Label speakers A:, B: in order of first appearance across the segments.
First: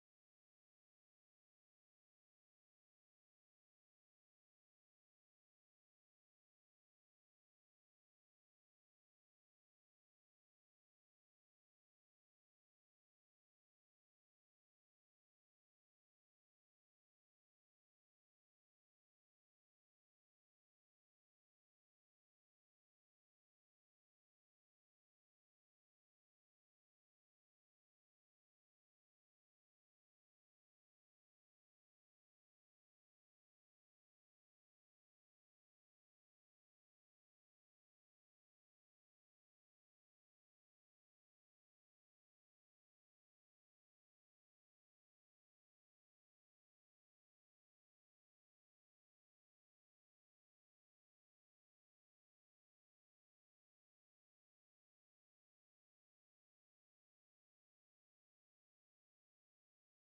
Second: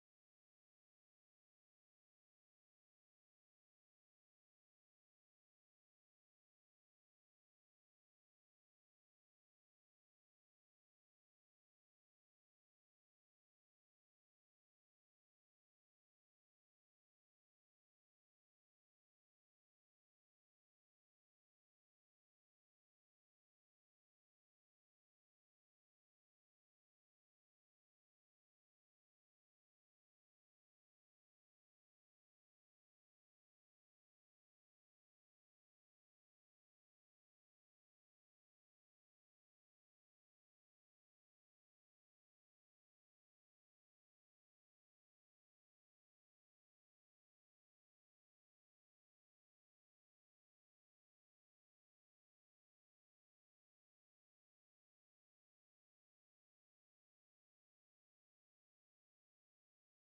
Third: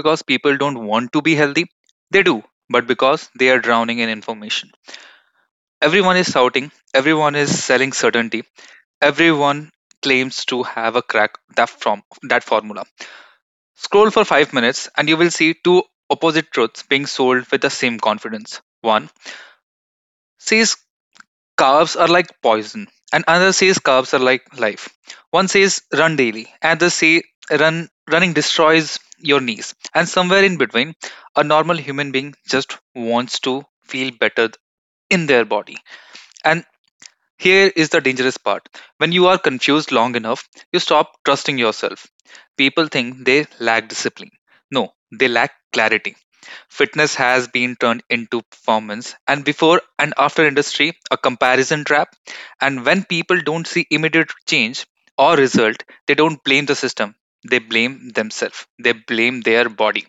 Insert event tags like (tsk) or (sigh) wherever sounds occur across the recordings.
A: because people don't want to be healthy, they do, but because they are drowning in information. Everyone is shouting, everyone is selling certainty, everyone claims to have a crack that from that formula. Scroll for 5 minutes and you will see two opposite truths being sold with the same confidence. One says carbs are like poison, and another says carbs are like life. One says run daily, another say run running destroys your knees. And somewhere in between, a normal human being just wants to feel better in their body. And here is the dangerous part: when you are confused long enough, you stop trusting yourself. People think they lack discipline. No, they lack clarity. Fitness has been turned into performance, and before and after industry, a comparison trap. And when people don't see immediate change or result, they don't blame the system. They blame themselves. They blame their body.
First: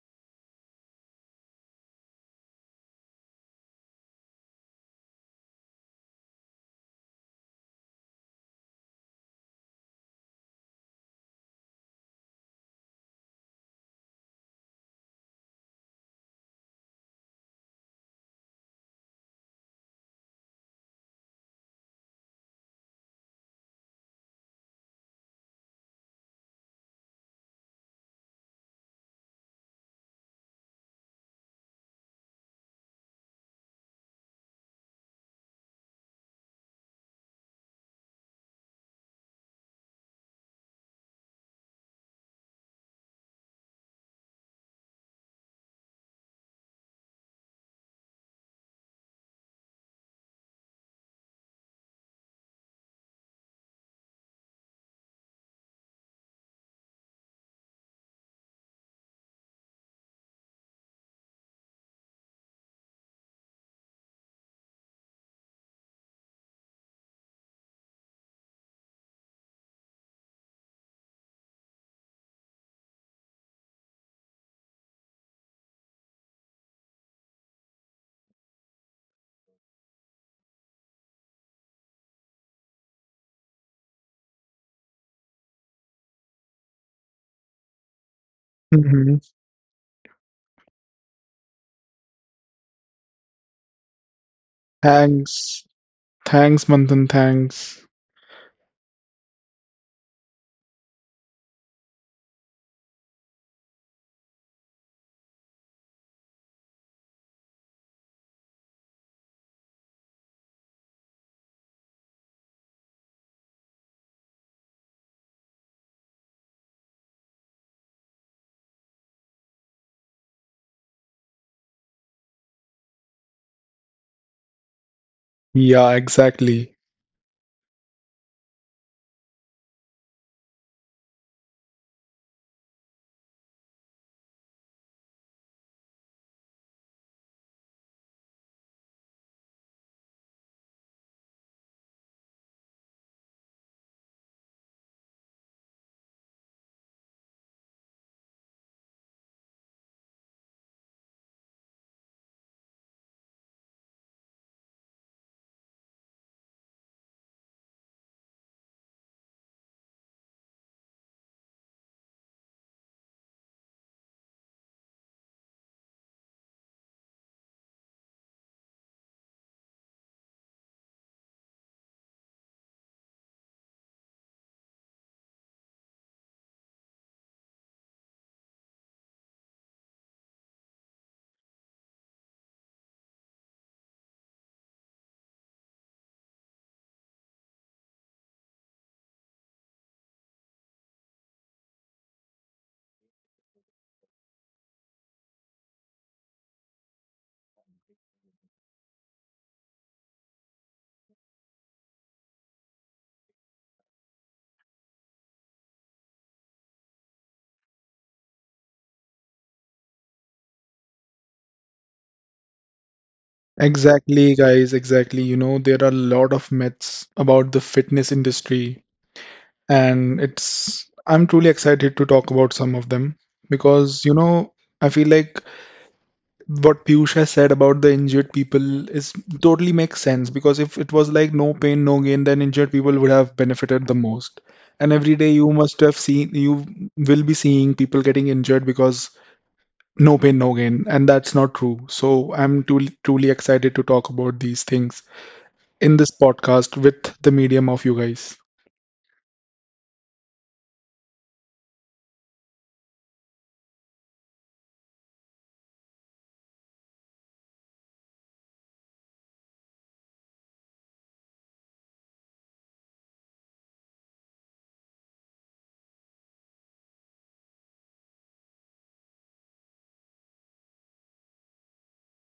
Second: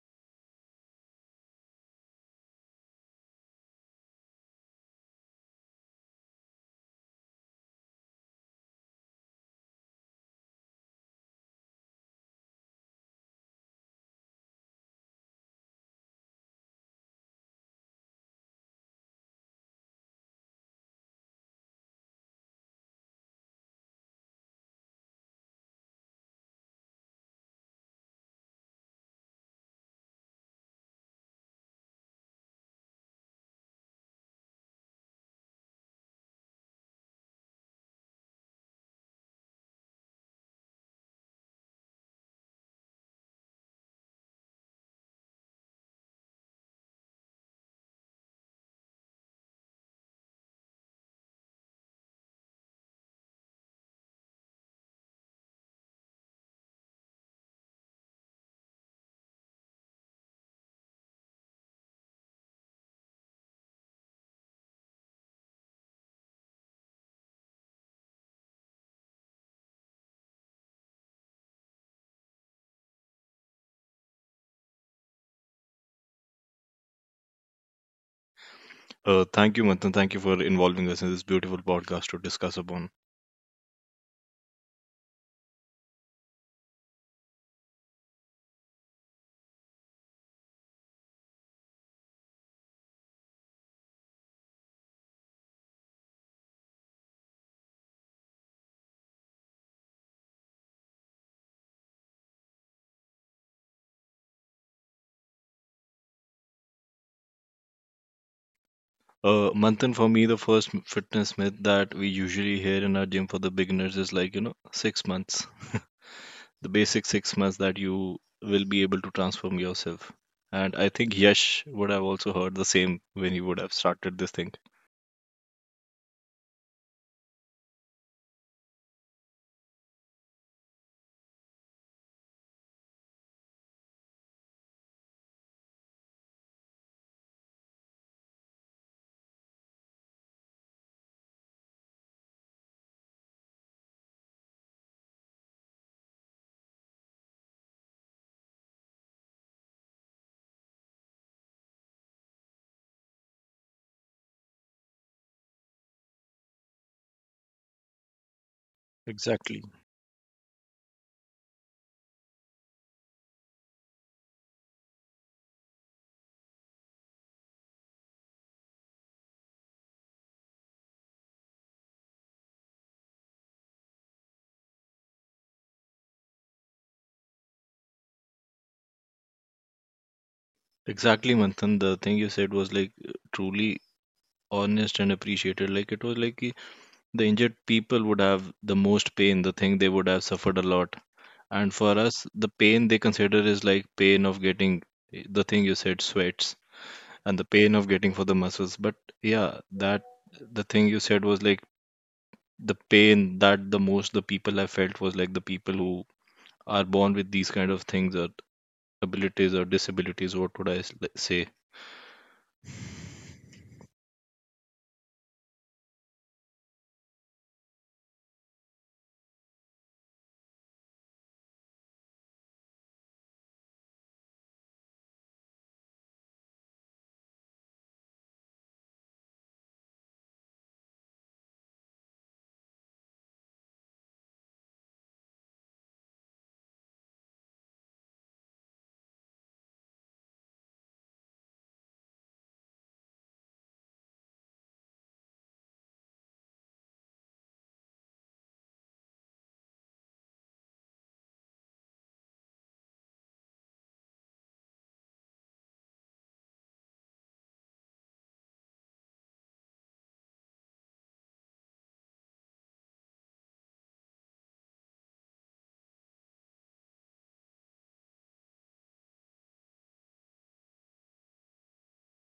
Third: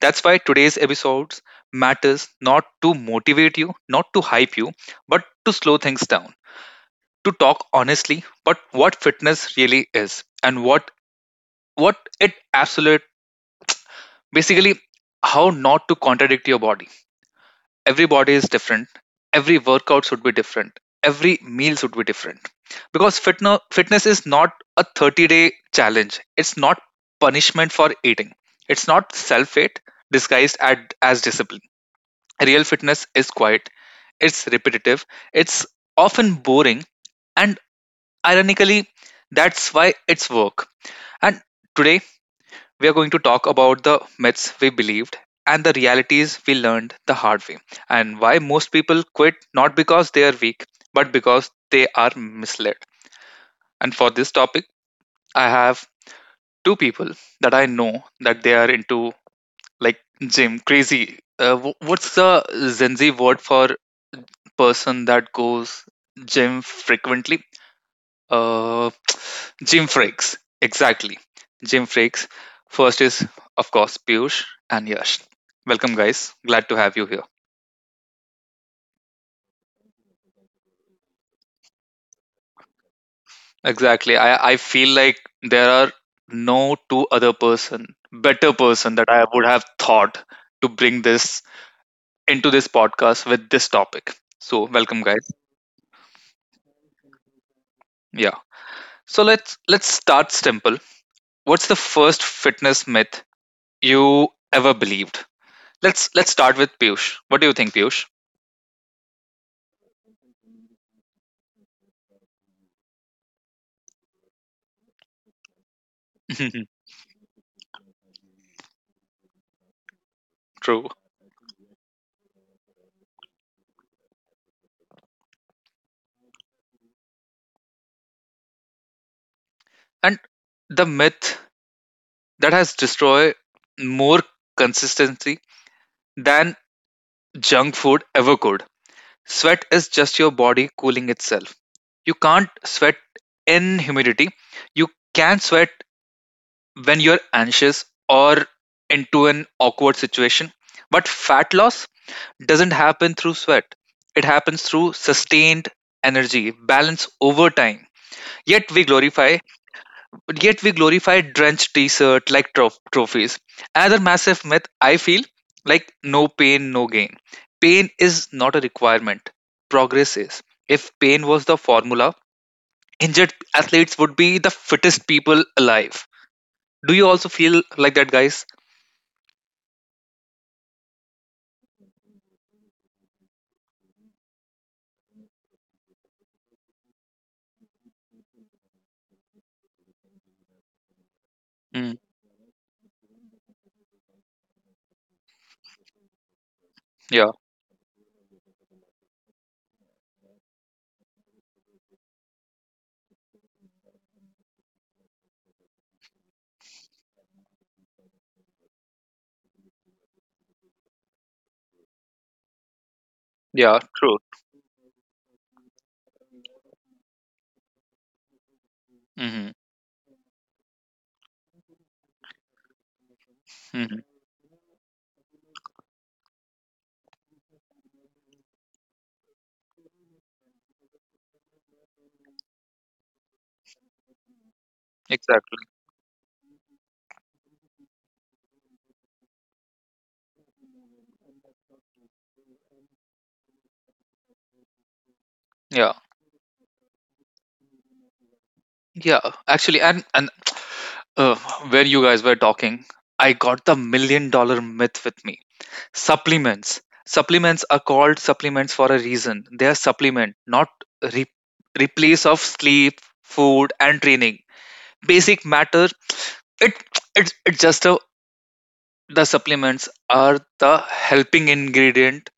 A: That's why today's episodes matters, not to motivate you, not to hype you, but to slow things down, to talk honestly but what fitness really is, and what it absolute basically, how not to contradict your body. Every body is different, every workout should be different, every meal should be different, because fitness is not a 30-day challenge. It's not punishment for eating, it's not self hate disguised as discipline. Real fitness is quiet, it's repetitive, it's often boring, and ironically, that's why it's work. And today we are going to talk about the myths we believed and the realities we learned the hard way, and why most people quit, not because they are weak, but because they are misled. And for this topic, I have two people that I know that they are into, like, gym crazy. What's the Gen Z word for person that goes gym frequently? Uh, (tsk) gym freaks, exactly. Gym freaks. First is, of course, Piyush and Yash. Welcome, guys. Glad to have you here.
B: Thank you, Manthan. Thank you for involving us in this beautiful podcast to discuss upon.
A: Exactly. I feel like there are no two other person, better person that
C: Mhm.
A: I would have thought to bring this into this podcast with this topic. So welcome, guys.
C: Thanks. Thanks, Manthan. Thanks.
A: Yeah. So let's start simple. What's the first fitness myth you ever believed? Let's start with Piyush. What do you think, Piyush?
B: Manthan, for me, the first fitness myth that we usually hear in our gym for the beginners is like, you know, 6 months. (laughs) The
A: (laughs)
B: basic 6 months that you will be able to transform yourself. And I
A: True.
B: think Yash would have also heard the same when he would have started this thing.
C: Yeah, exactly.
A: And the myth that has destroyed more consistency than junk food ever could. Sweat is just your body cooling itself. You can't sweat in humidity. You can sweat when you're anxious or into an awkward situation. But fat loss doesn't happen through sweat, it happens through sustained energy, balance over time. Yet we glorify
B: Exactly.
A: But yet we glorify drenched t-shirt like trophies. Another massive myth I feel like, no pain, no gain. Pain is not a requirement. Progress is. If pain was the formula, injured athletes would be the fittest people alive. Do you also feel like that, guys?
B: Exactly, Manthan. The thing you said was like truly honest and appreciated. Like it was like ki the injured people would have the most pain, the thing they would have suffered a lot. And for
A: Mm,
B: us, the pain they consider is like pain of getting the thing you said, sweats,
A: yeah,
B: and the pain of getting for the muscles. But yeah, that the thing you said was like the pain that the most the people have felt was like the people who are born with these kind of things or abilities or disabilities. What would I like say?
A: yeah, true.
C: Exactly, guys. Exactly. You know, there are a lot of myths about the fitness industry,
A: Hmm.
C: and I'm truly excited to talk about some of them
A: Hmm.
C: because, you know, I feel like what Piyush has said about the injured people is totally makes sense because if it was like no pain, no gain, then injured people would have benefited the most. And every day you
A: Exactly.
C: must have seen, you will be seeing people getting injured because no pain, no gain. And that's not true. So I'm truly excited to talk about these things
A: Yeah.
C: in this podcast with the medium of you guys.
A: Yeah, actually, and uh, when you guys were talking, I got the million dollar myth with me. Supplements. Supplements are called supplements for a reason. They are supplement, not re- replace of sleep, food, and training. Basic matter. It it's just a, the supplements are the helping ingredient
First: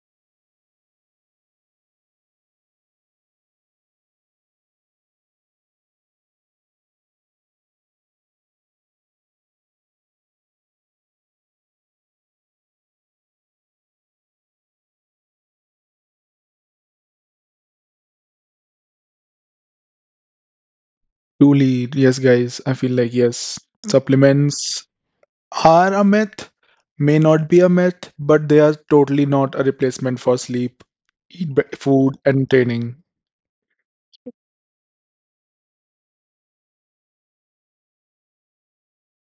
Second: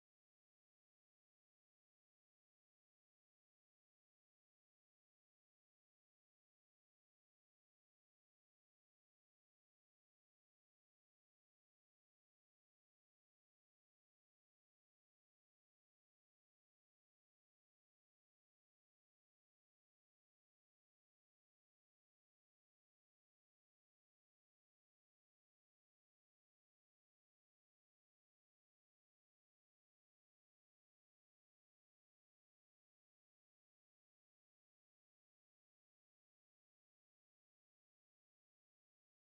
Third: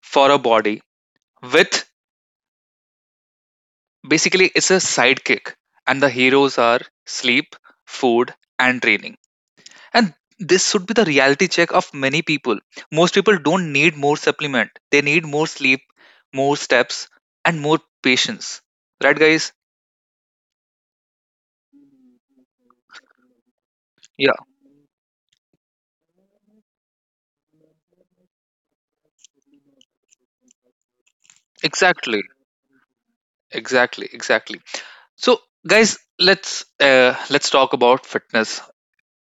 A: for a body. With basically, it's a sidekick, and the heroes are sleep, food, and training. And this should be the reality check of many people. Most people don't need more supplement. They need more sleep, more steps, and more patience. Right, guys?
C: Truly, yes, guys, I feel like, yes,
A: Yeah,
C: supplements are a myth, may not be a myth, but they are totally not a replacement for sleep, food,
A: exactly,
C: and training.
A: exactly, exactly. So, guys, let's talk about fitness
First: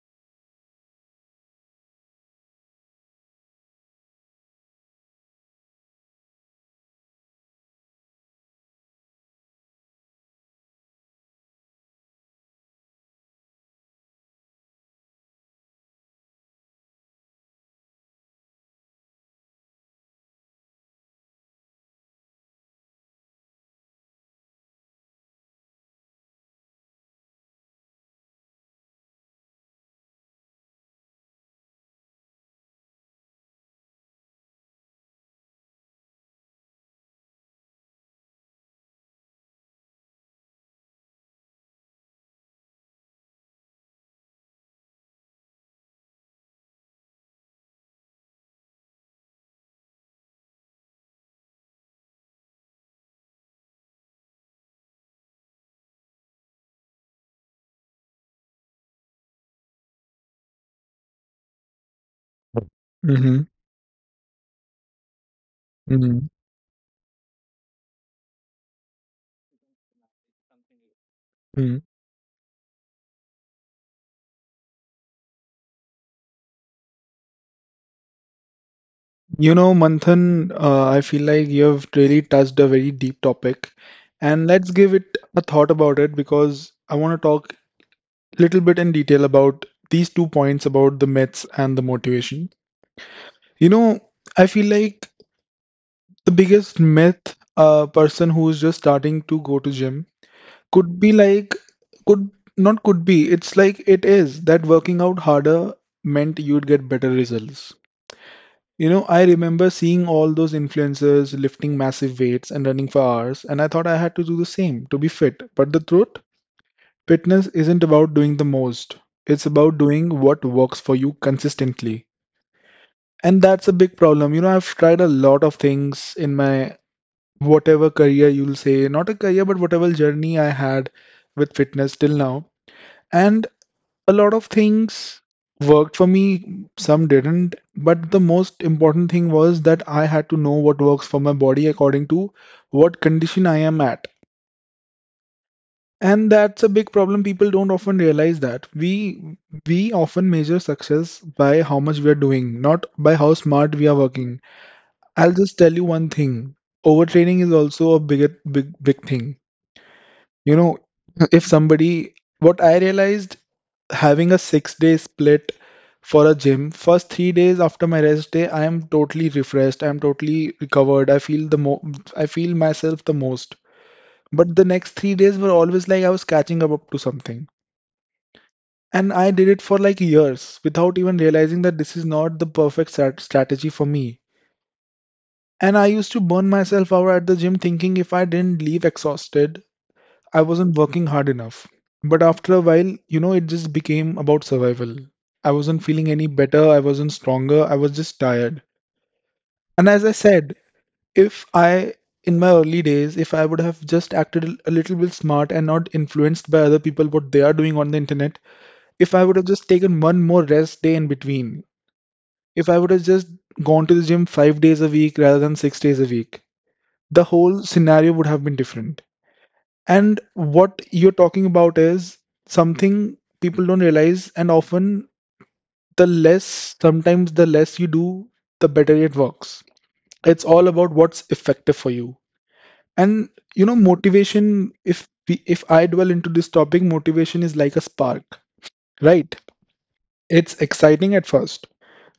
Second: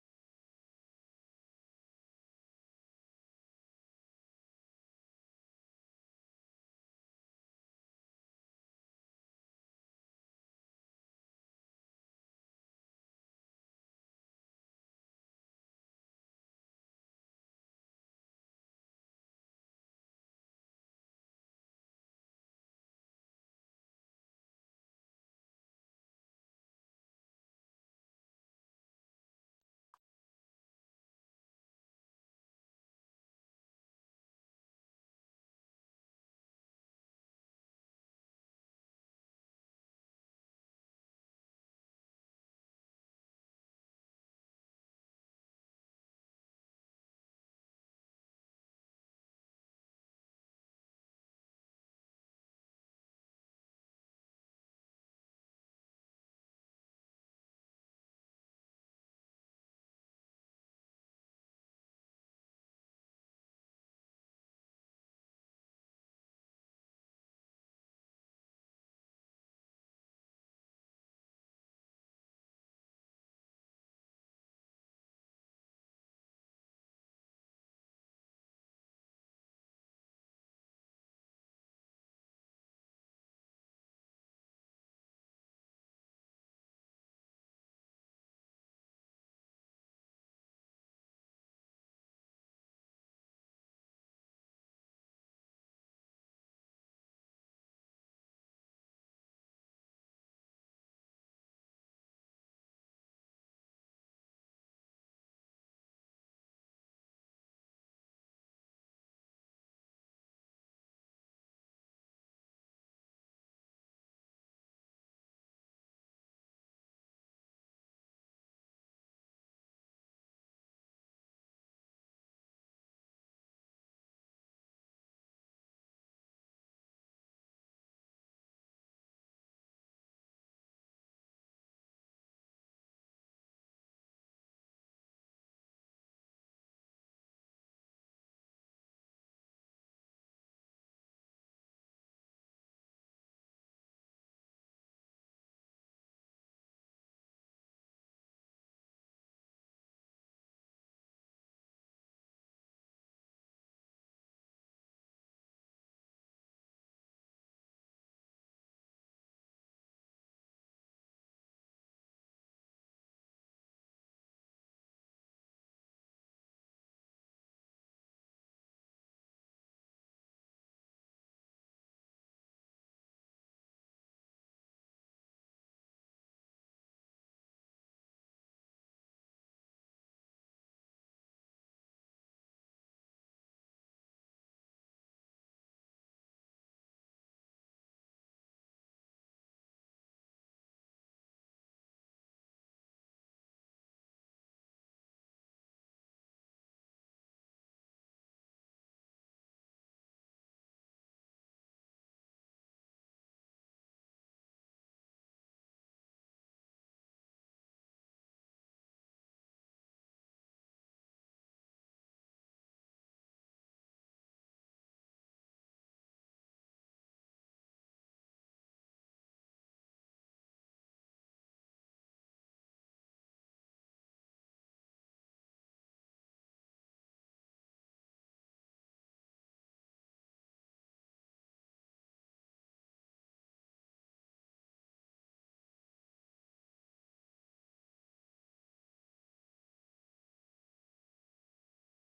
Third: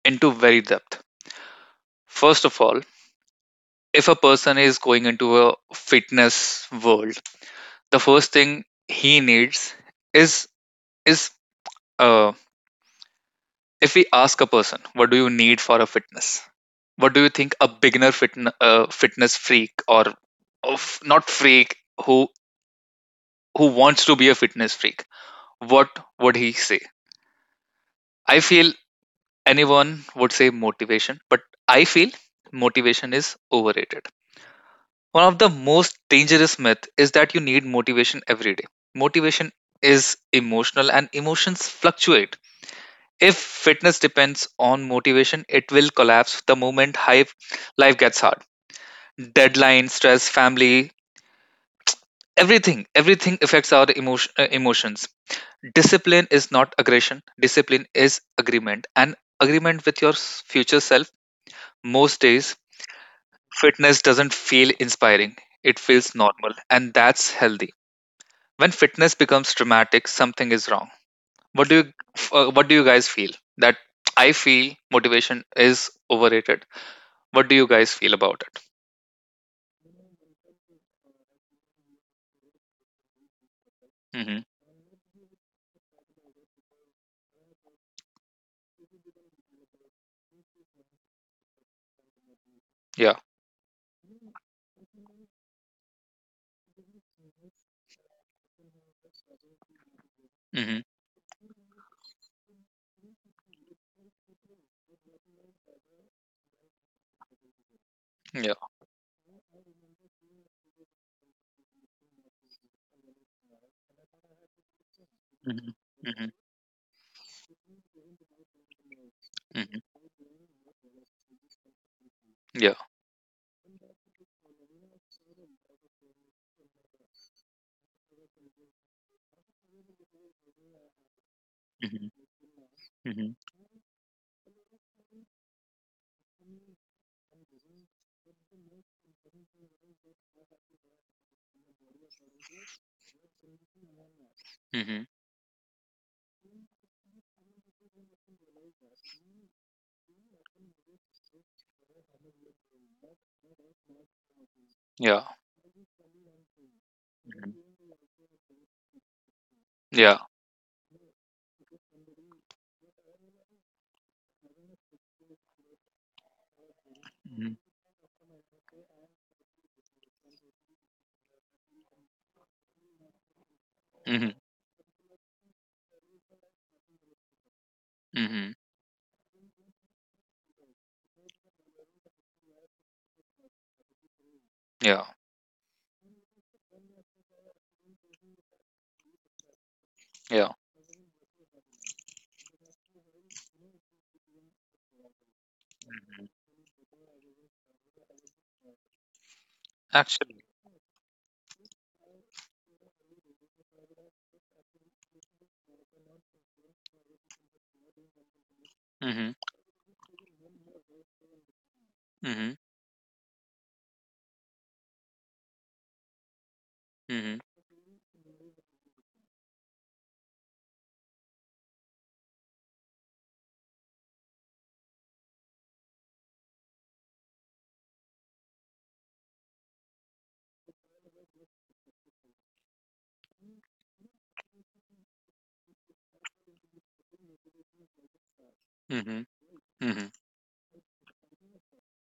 A: into very depth. First of all, if a person is going into a fitness world, the first thing he needs is is um if we ask a person, what do you need for a fitness, what do you think a beginner fitness freak, or of not freak, who who wants to be a fitness freak, what would he say? I feel anyone would say motivation, but I feel motivation is overrated. One of the most dangerous myth is that you need motivation every day. Motivation is emotional, and emotions fluctuate. If fitness depends on motivation, it will collapse the moment hype life gets hard. Deadline, stress, family, everything affects our emotions. Discipline is not aggression. Discipline is agreement, and agreement with your future self. Most days,
C: Hmm
A: fitness doesn't feel inspiring. It feels
C: hmm
A: normal, and that's healthy. When fitness becomes dramatic, something is wrong. What do
C: hmm
A: you, what do you guys feel? That, I feel motivation is overrated. What do you guys feel about it?
C: You know, Manthan, I feel like you have really touched a very deep topic.
A: Hmm.
C: And let's give it a thought about it because I want to talk little bit in detail about these 2 points about the myths and the motivation.
A: Yeah.
C: You know, I feel like the biggest myth a person who is just starting to go to gym
A: Hmm.
C: could be like could not could be it's like it is that working out harder meant you'd get better results.
A: Yeah.
C: You know, I remember seeing all those influencers lifting massive weights and running for hours, and I thought I had to do the same to be fit.
A: Hmm.
C: But the truth:
A: Hmm.
C: fitness isn't about doing the most. It's about
A: Hmm.
C: doing what works for you consistently.
A: Yeah.
C: And that's a big problem. You know, I've tried a lot of things in my whatever career you'll say, not a career, but whatever journey I had with fitness
A: Hmm.
C: till now.
A: Hmm.
C: And a lot of things worked for me, some didn't. But the most important thing was that I had to know what works for my body according to what condition I am at.
A: Hmm.
C: And that's a big problem. People don't often realize that. We often measure success by how much we are doing, not by how smart we are working.
A: Yeah.
C: I'll just tell you one thing. Overtraining is
A: Hmm.
C: also a big thing.
A: Yeah.
C: You know, if somebody what I realized, having a 6-day split for a gym, first 3
A: Hmm.
C: days after my rest day, I am totally refreshed. I am totally recovered. I feel myself the most.
A: Hmm.
C: But the next 3 days were always like I was catching up to something.
A: Hmm.
C: And I did it for like years without even realizing that this is not the perfect strategy for me.
A: Yeah.
C: And I used to burn myself out at the gym thinking if I didn't leave exhausted, I
A: Yeah.
C: wasn't working hard enough. But after a while, you know, it just became about survival. I wasn't feeling any
A: Hmm.
C: better, I wasn't stronger, I was just tired. And as I
A: Actually.
C: said, if I, in my early days, if I would have just acted a little bit smart and not influenced by other people what they are doing on the internet, if I
A: Hmm.
C: would have just taken one more rest day in between,
A: Hmm.
C: if I would have just gone to the gym 5 days a week rather than 6 days a week, the
A: Hmm.
C: whole scenario would have been different. And what you're talking about is something people don't realize, and often sometimes the less you do, the better it works. It's all about what's effective for you. And you know, motivation, if I dwell into this topic, motivation is like a spark,
A: Hmm.
C: right?
A: Hmm.
C: It's exciting at first,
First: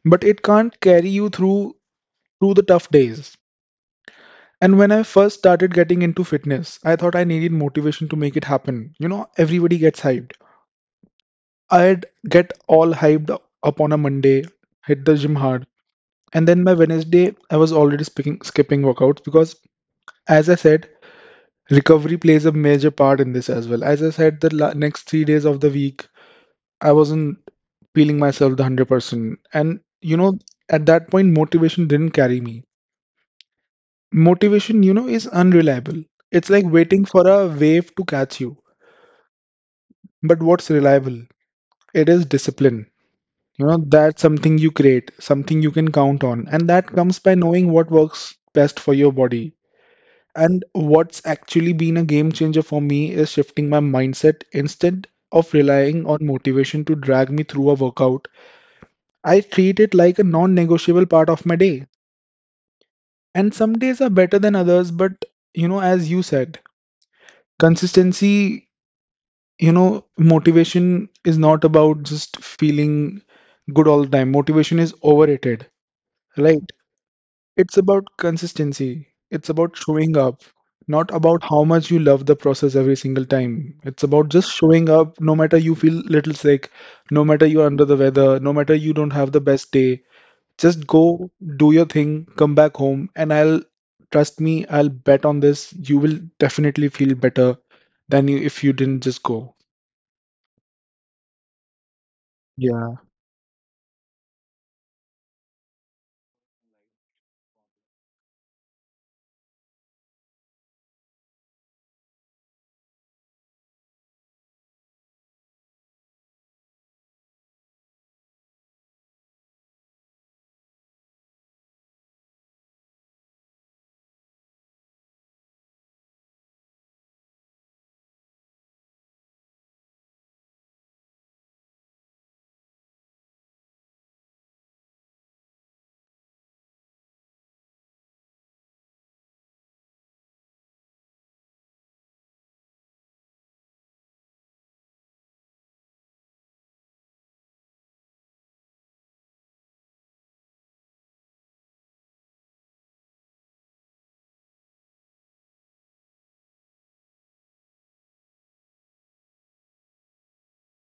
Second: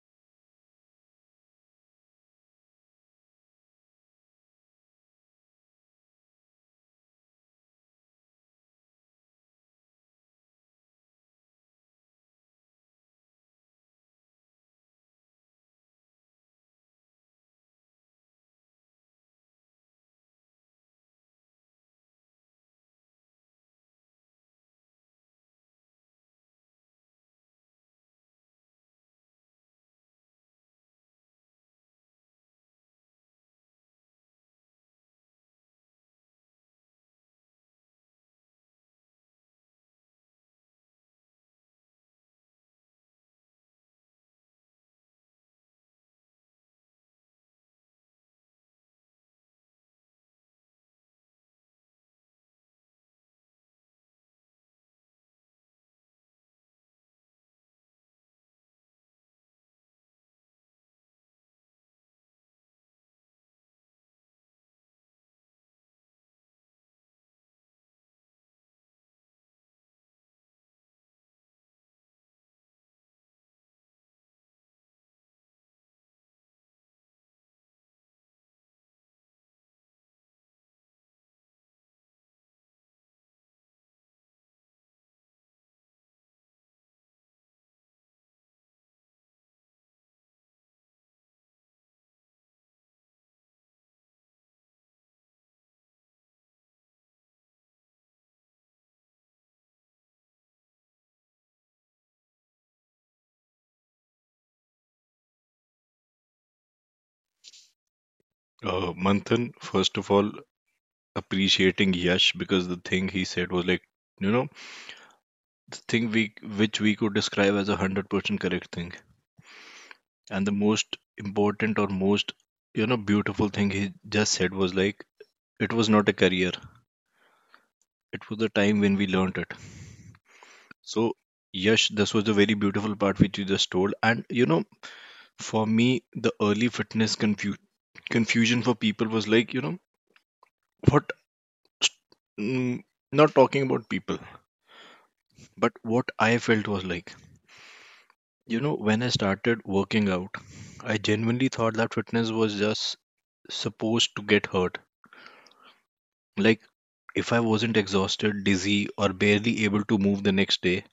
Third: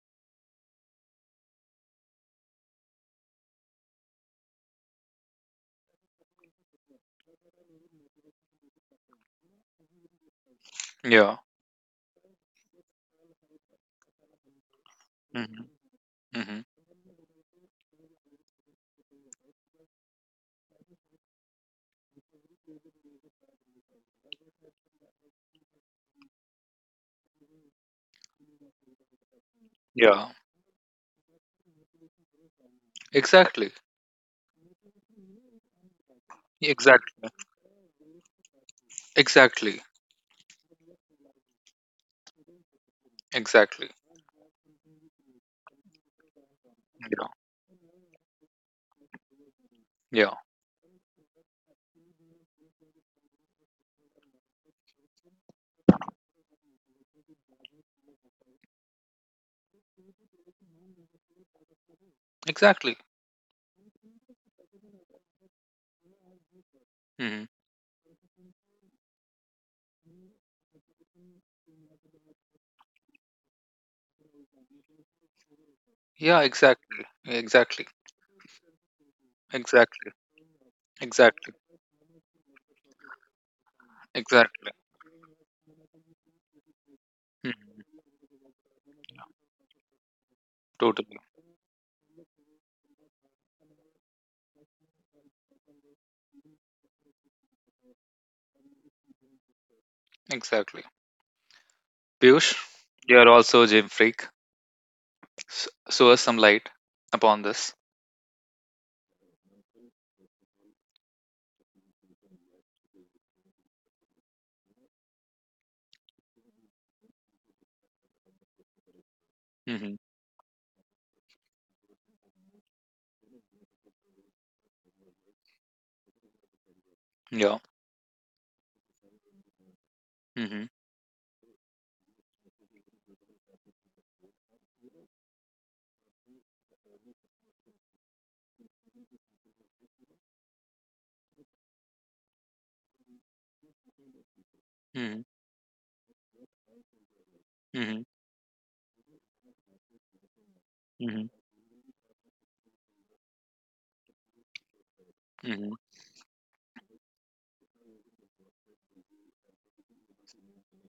C: but it can't carry you through the tough days. And when I first started getting into fitness, I thought I needed motivation to make it happen. You know, everybody gets hyped.
A: Yeah.
C: I'd get all hyped up on a Monday, hit the gym
A: Hmm.
C: hard, and
A: Hmm.
C: then by Wednesday, I was already skipping workouts because, as I said, recovery plays a major part in this as well. As I said, the next 3 days of the week, I wasn't feeling myself the 100%. And, you
A: Yeah.
C: know, at that point, motivation didn't carry me.
A: Exactly.
C: Motivation, you know, is unreliable. It's like waiting for
A: Exactly.
C: a wave to catch you.
A: Exactly.
C: But what's reliable? It is discipline. You know,
A: Exactly.
C: that's something you create, something you can count on. And that comes
A: Yeah.
C: by knowing what works best for your body.
A: Yeah.
C: And what's actually been a game changer for me is shifting my mindset instead of relying on motivation to drag me through a workout. I treat it like a non negotiable part of my day.
A: Exactly.
C: And some days are better than others, but you know, as you said,
A: Hmm.
C: consistency, you know, motivation is not about just feeling good all the time. Motivation is overrated,
A: Yeah,
C: right?
A: exactly.
C: It's
A: Exactly.
C: about consistency. It's about
A: Exactly.
C: showing up, not about
A: Exactly.
C: how much you love the process every single time. It's about just
A: Exactly.
C: showing up no matter you feel little sick, no matter you're under the
A: Hmm.
C: weather, no matter you don't have the best day. Just
A: Totally.
C: go, do your thing, come back home, and I'll trust me, I'll bet on this. You will definitely feel better than you if you didn't just go.
A: Exactly. Piyush,
C: Yeah.
A: you are also a gym freak. So us some light upon this.
B: Manthan, first of all, appreciating Yash because the thing he said was like, you know, the thing we which we could describe as 100% correct thing.
A: Hmm.
B: And the most important or most, you know, beautiful thing he just said was like, it was not a career.
A: Yeah.
B: It was the time when we learned it.
A: Hmm.
B: So, Yash, this was a very beautiful part which you just told. And, you know, for me, the early fitness confusion for people was like, you know, what, mm, not talking about people,
A: Hmm.
B: but what I felt was like,
A: Hmm.
B: you know, when I started working out, I
A: Hmm.
B: genuinely thought that fitness was just supposed to get hurt.
A: Hmm.
B: Like if I wasn't exhausted, dizzy, or barely able to move the next day,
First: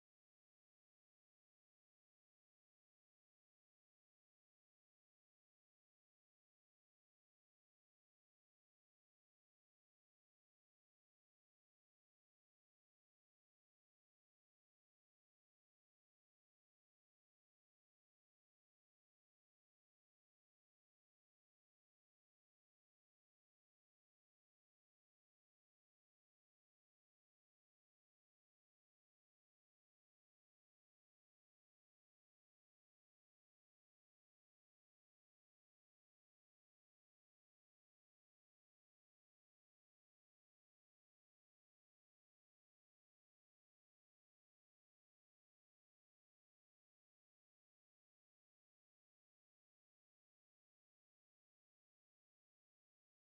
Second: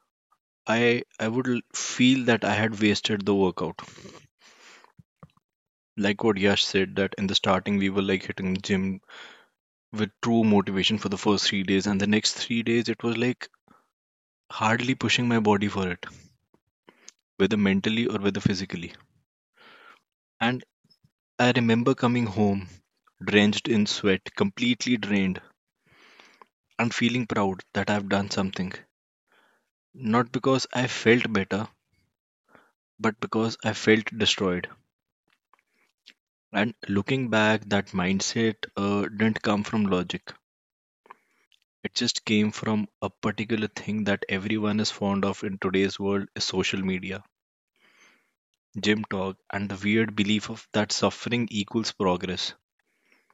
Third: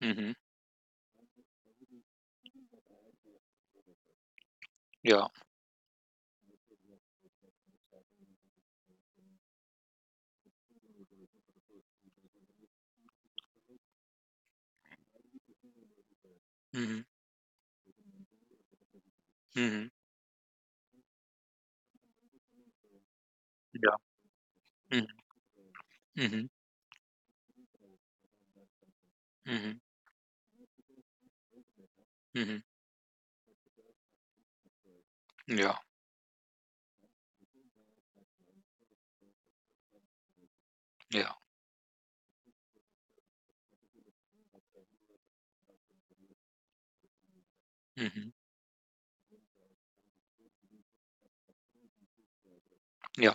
A: Hmm.
B: I would feel that I had wasted the workout.
A: Yeah.
B: Like what Yash said, that in the starting we were like hitting the gym with true motivation for the first 3 days, and the next 3 days it was like hardly pushing my body for it,
A: Hmm.
B: whether mentally or whether physically.
A: Hmm.
B: And I remember coming home, drenched in
A: Yeah.
B: sweat, completely
A: Hmm.
B: drained,
A: Hmm.
B: and feeling proud that I've done something.
A: Hmm.
B: Not because I felt better,
A: Hmm.
B: but because I felt destroyed.
A: Yeah.
B: And looking back, that mindset didn't come from logic.
A: Yeah.
B: It just came from a particular thing that everyone is fond of in today's world is social media,
A: Hmm.
B: gym talk, and the weird belief of that suffering equals progress.
A: Yeah.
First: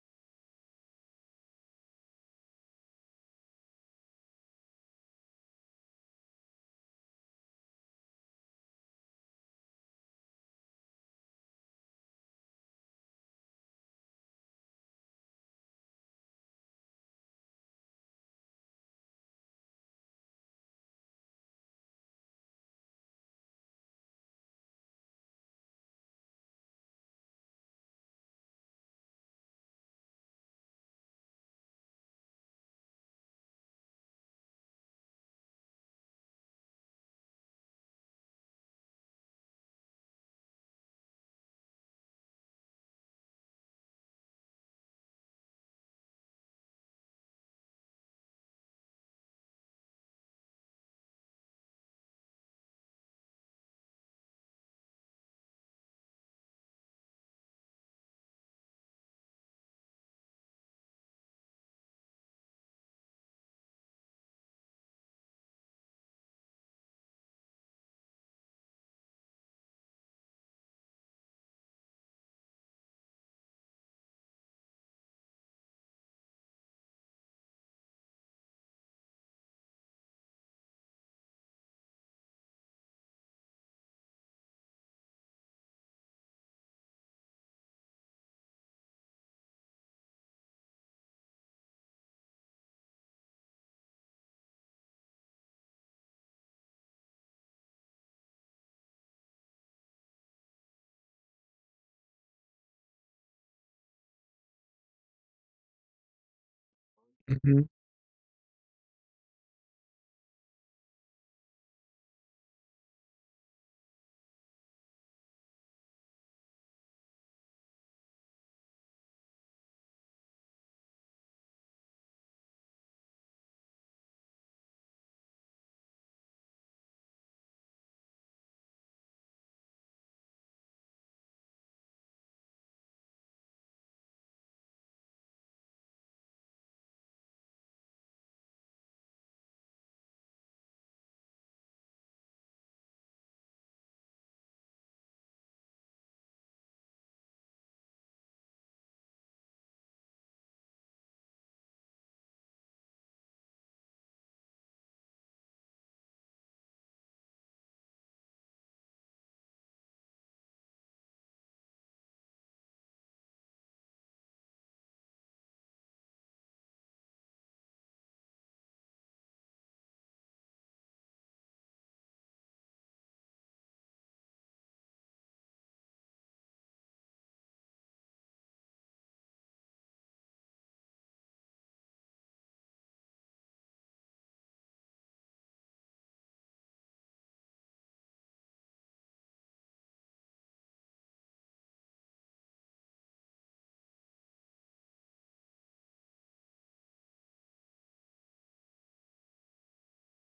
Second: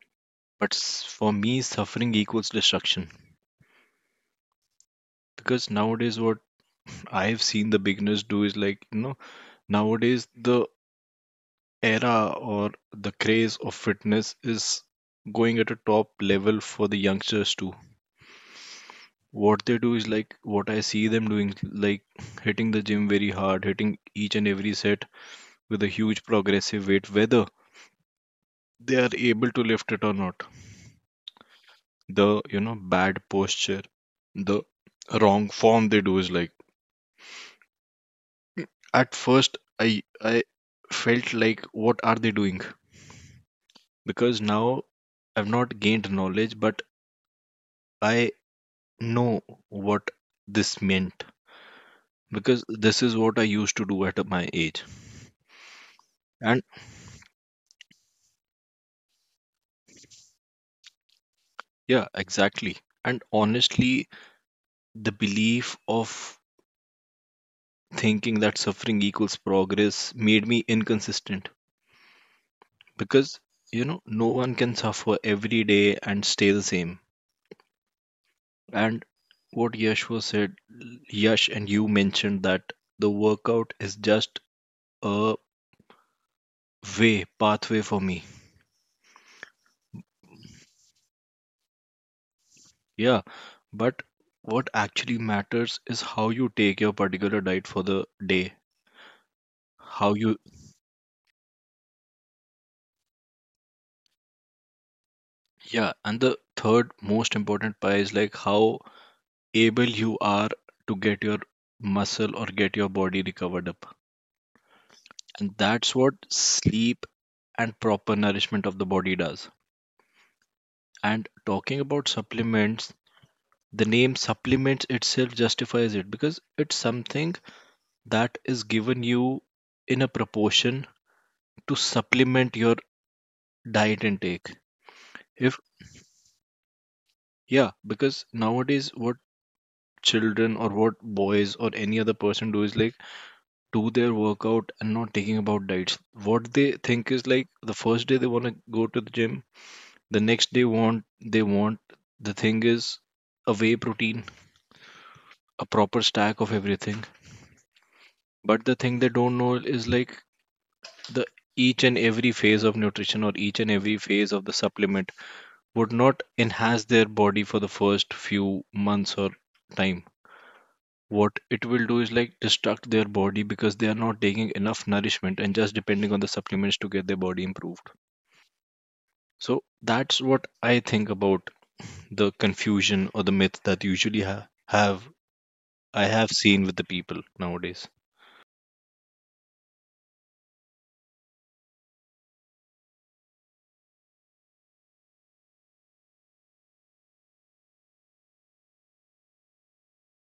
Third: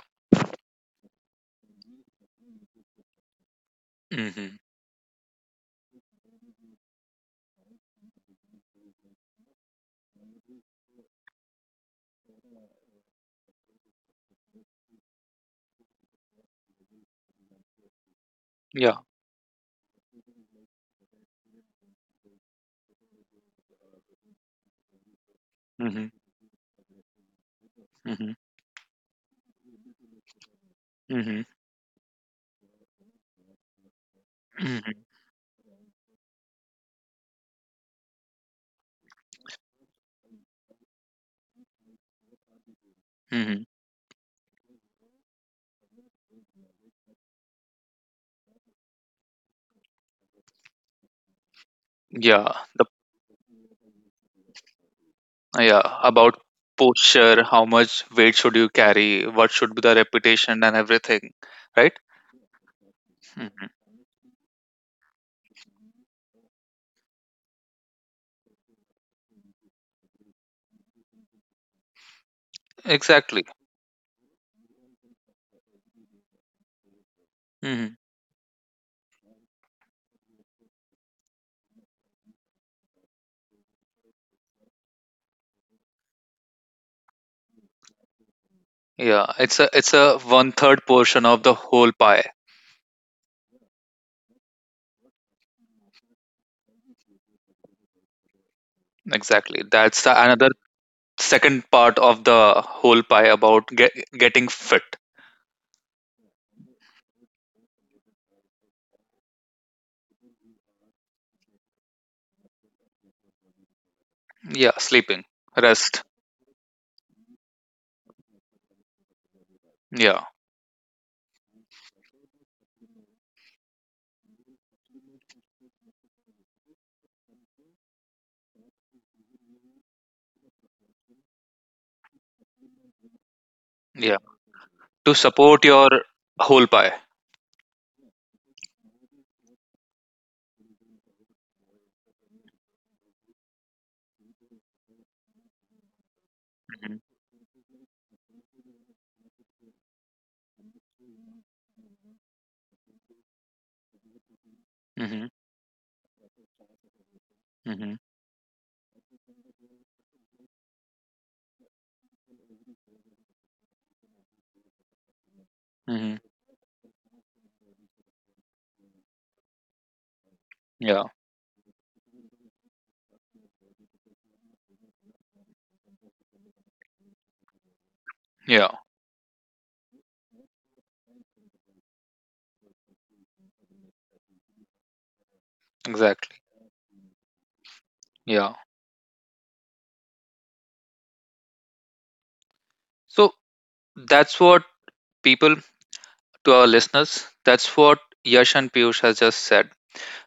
B: But for me, suffering equals destruction.
A: Hmm.
B: Because nowadays, what I've seen the beginners do is like, you know, nowadays the era or the craze of fitness is going at a top level for the youngsters too.
A: Yeah.
B: What they do is like what I see them doing, like hitting the gym very hard, hitting each and every set with a
A: Hmm.
B: huge progressive weight, whether
A: Hmm.
B: they are able to lift it or not.
A: Hmm.
B: The, you know, bad posture, the
A: Hmm.
B: wrong form they do is like at first I felt like what are they doing?
A: Hmm.
B: Because now I've not gained knowledge, but I know what this meant
A: Yeah.
B: because this is what I used to do at my age.
A: Yeah, about
B: And
A: posture, how much weight should you carry, what should be the reputation and everything, right?
B: yeah, exactly. And
A: Hmm.
B: honestly, the belief of thinking that suffering equals progress made me inconsistent because,
A: Exactly.
B: you know, no one can suffer every day and stay the same.
A: Hmm.
B: And what Yash was said, Yash and you mentioned that the workout is just a way, pathway for me.
A: Yeah, it's a one third portion of the whole pie.
B: Yeah, but what actually matters is how you take your particular diet for the day,
A: Exactly. That's
B: how
A: the
B: you.
A: another second part of the whole pie about getting fit.
B: Yeah, and the third most important part is like how able you are to get your muscle or get your body recovered up.
A: Yeah, sleeping,
B: And that's
A: rest.
B: what sleep and proper nourishment of the body does.
A: Yeah,
B: And talking about supplements, the name supplements itself justifies it because it's something that is given you in a proportion to supplement your diet
A: yeah.
B: intake.
A: To
B: If,
A: support your whole pie.
B: yeah, because nowadays what children or what boys or any other person do is like do their workout and not thinking about diets. What they think
A: Hmm.
B: is like the first day they want to go to the gym, the next day want they want the thing is a whey protein,
A: Hmm.
B: a proper stack of everything.
A: Hmm.
B: But the thing they don't know is like the each and every phase of nutrition or each and every phase of the supplement would
A: Hmm.
B: not enhance their body for the first few months or time.
A: Yeah,
B: What it will do is like destruct their body because they are not taking enough nourishment and just depending on the supplements to get their body improved.
A: yeah,
B: So that's what I think about the confusion or the myth that usually have I have
A: exactly.
B: seen with the people nowadays.
A: Yeah. So that's what people to our listeners, that's what Yash and Piyush has just said.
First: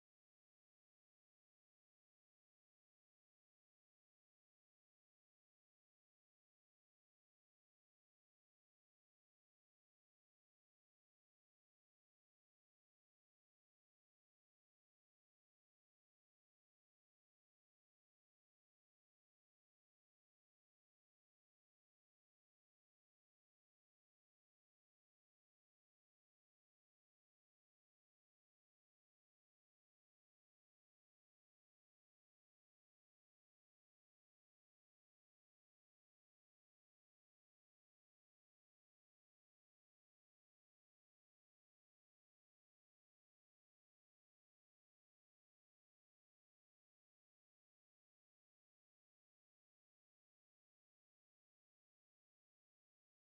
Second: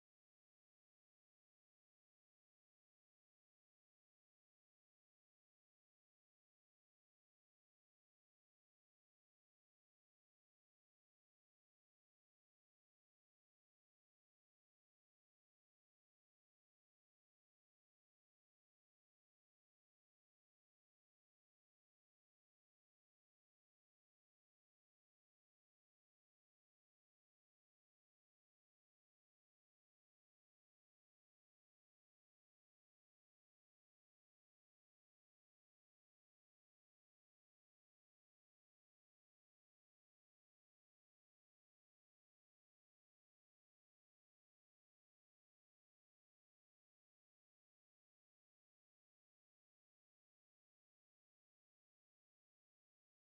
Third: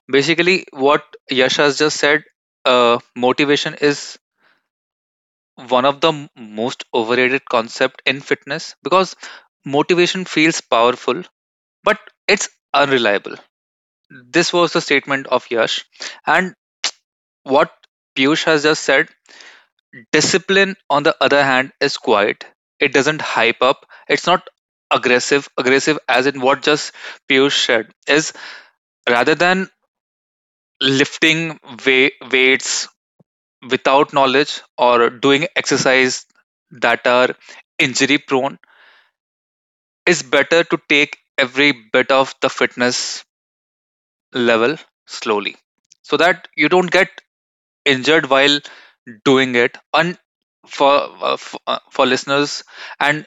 A: Basically, what Yash has just said, motivation is one of the most overrated concept in fitness, because motivation feels powerful, but it's unreliable. This was the statement of Yash. And what Piyush has just said, discipline, on the other hand, is quiet. It doesn't hype up. It's not aggressive. Aggressive, as in what just Piyush said, is rather than lifting weights without knowledge or doing exercise that are injury prone, is better to take every bit of the fitness level slowly so that you don't get injured while doing it. And for for listeners, and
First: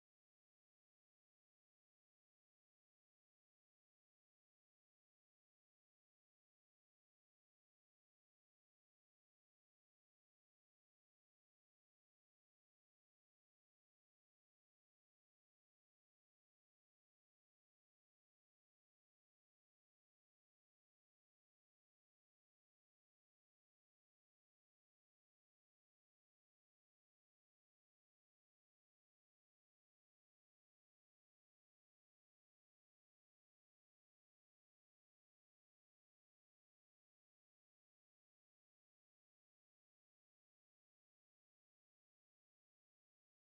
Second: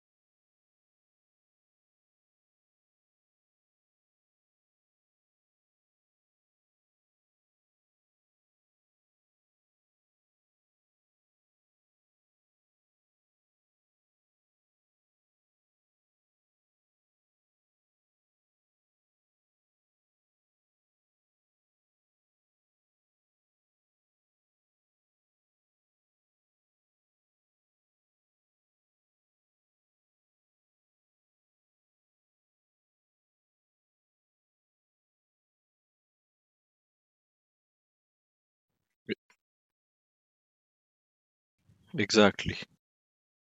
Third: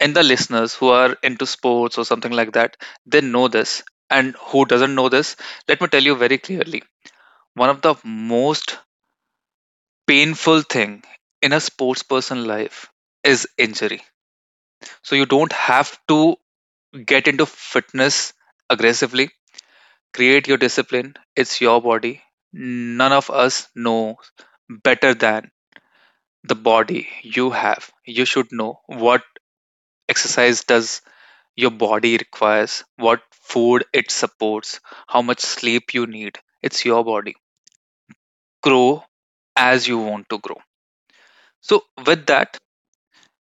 A: in the listeners who are into sports or something like that, they know this. And who doesn't know this, let me tell you very clearly, one of the most painful thing in a sports person life is injury. So you don't have to get into fitness aggressively. Create your discipline. It's your body. None of us know better than the body you have. You should know what exercise does your body requires, what food it supports, how much sleep you need. It's your body. Grow
B: E-
A: as you want to grow. So
B: Exactly,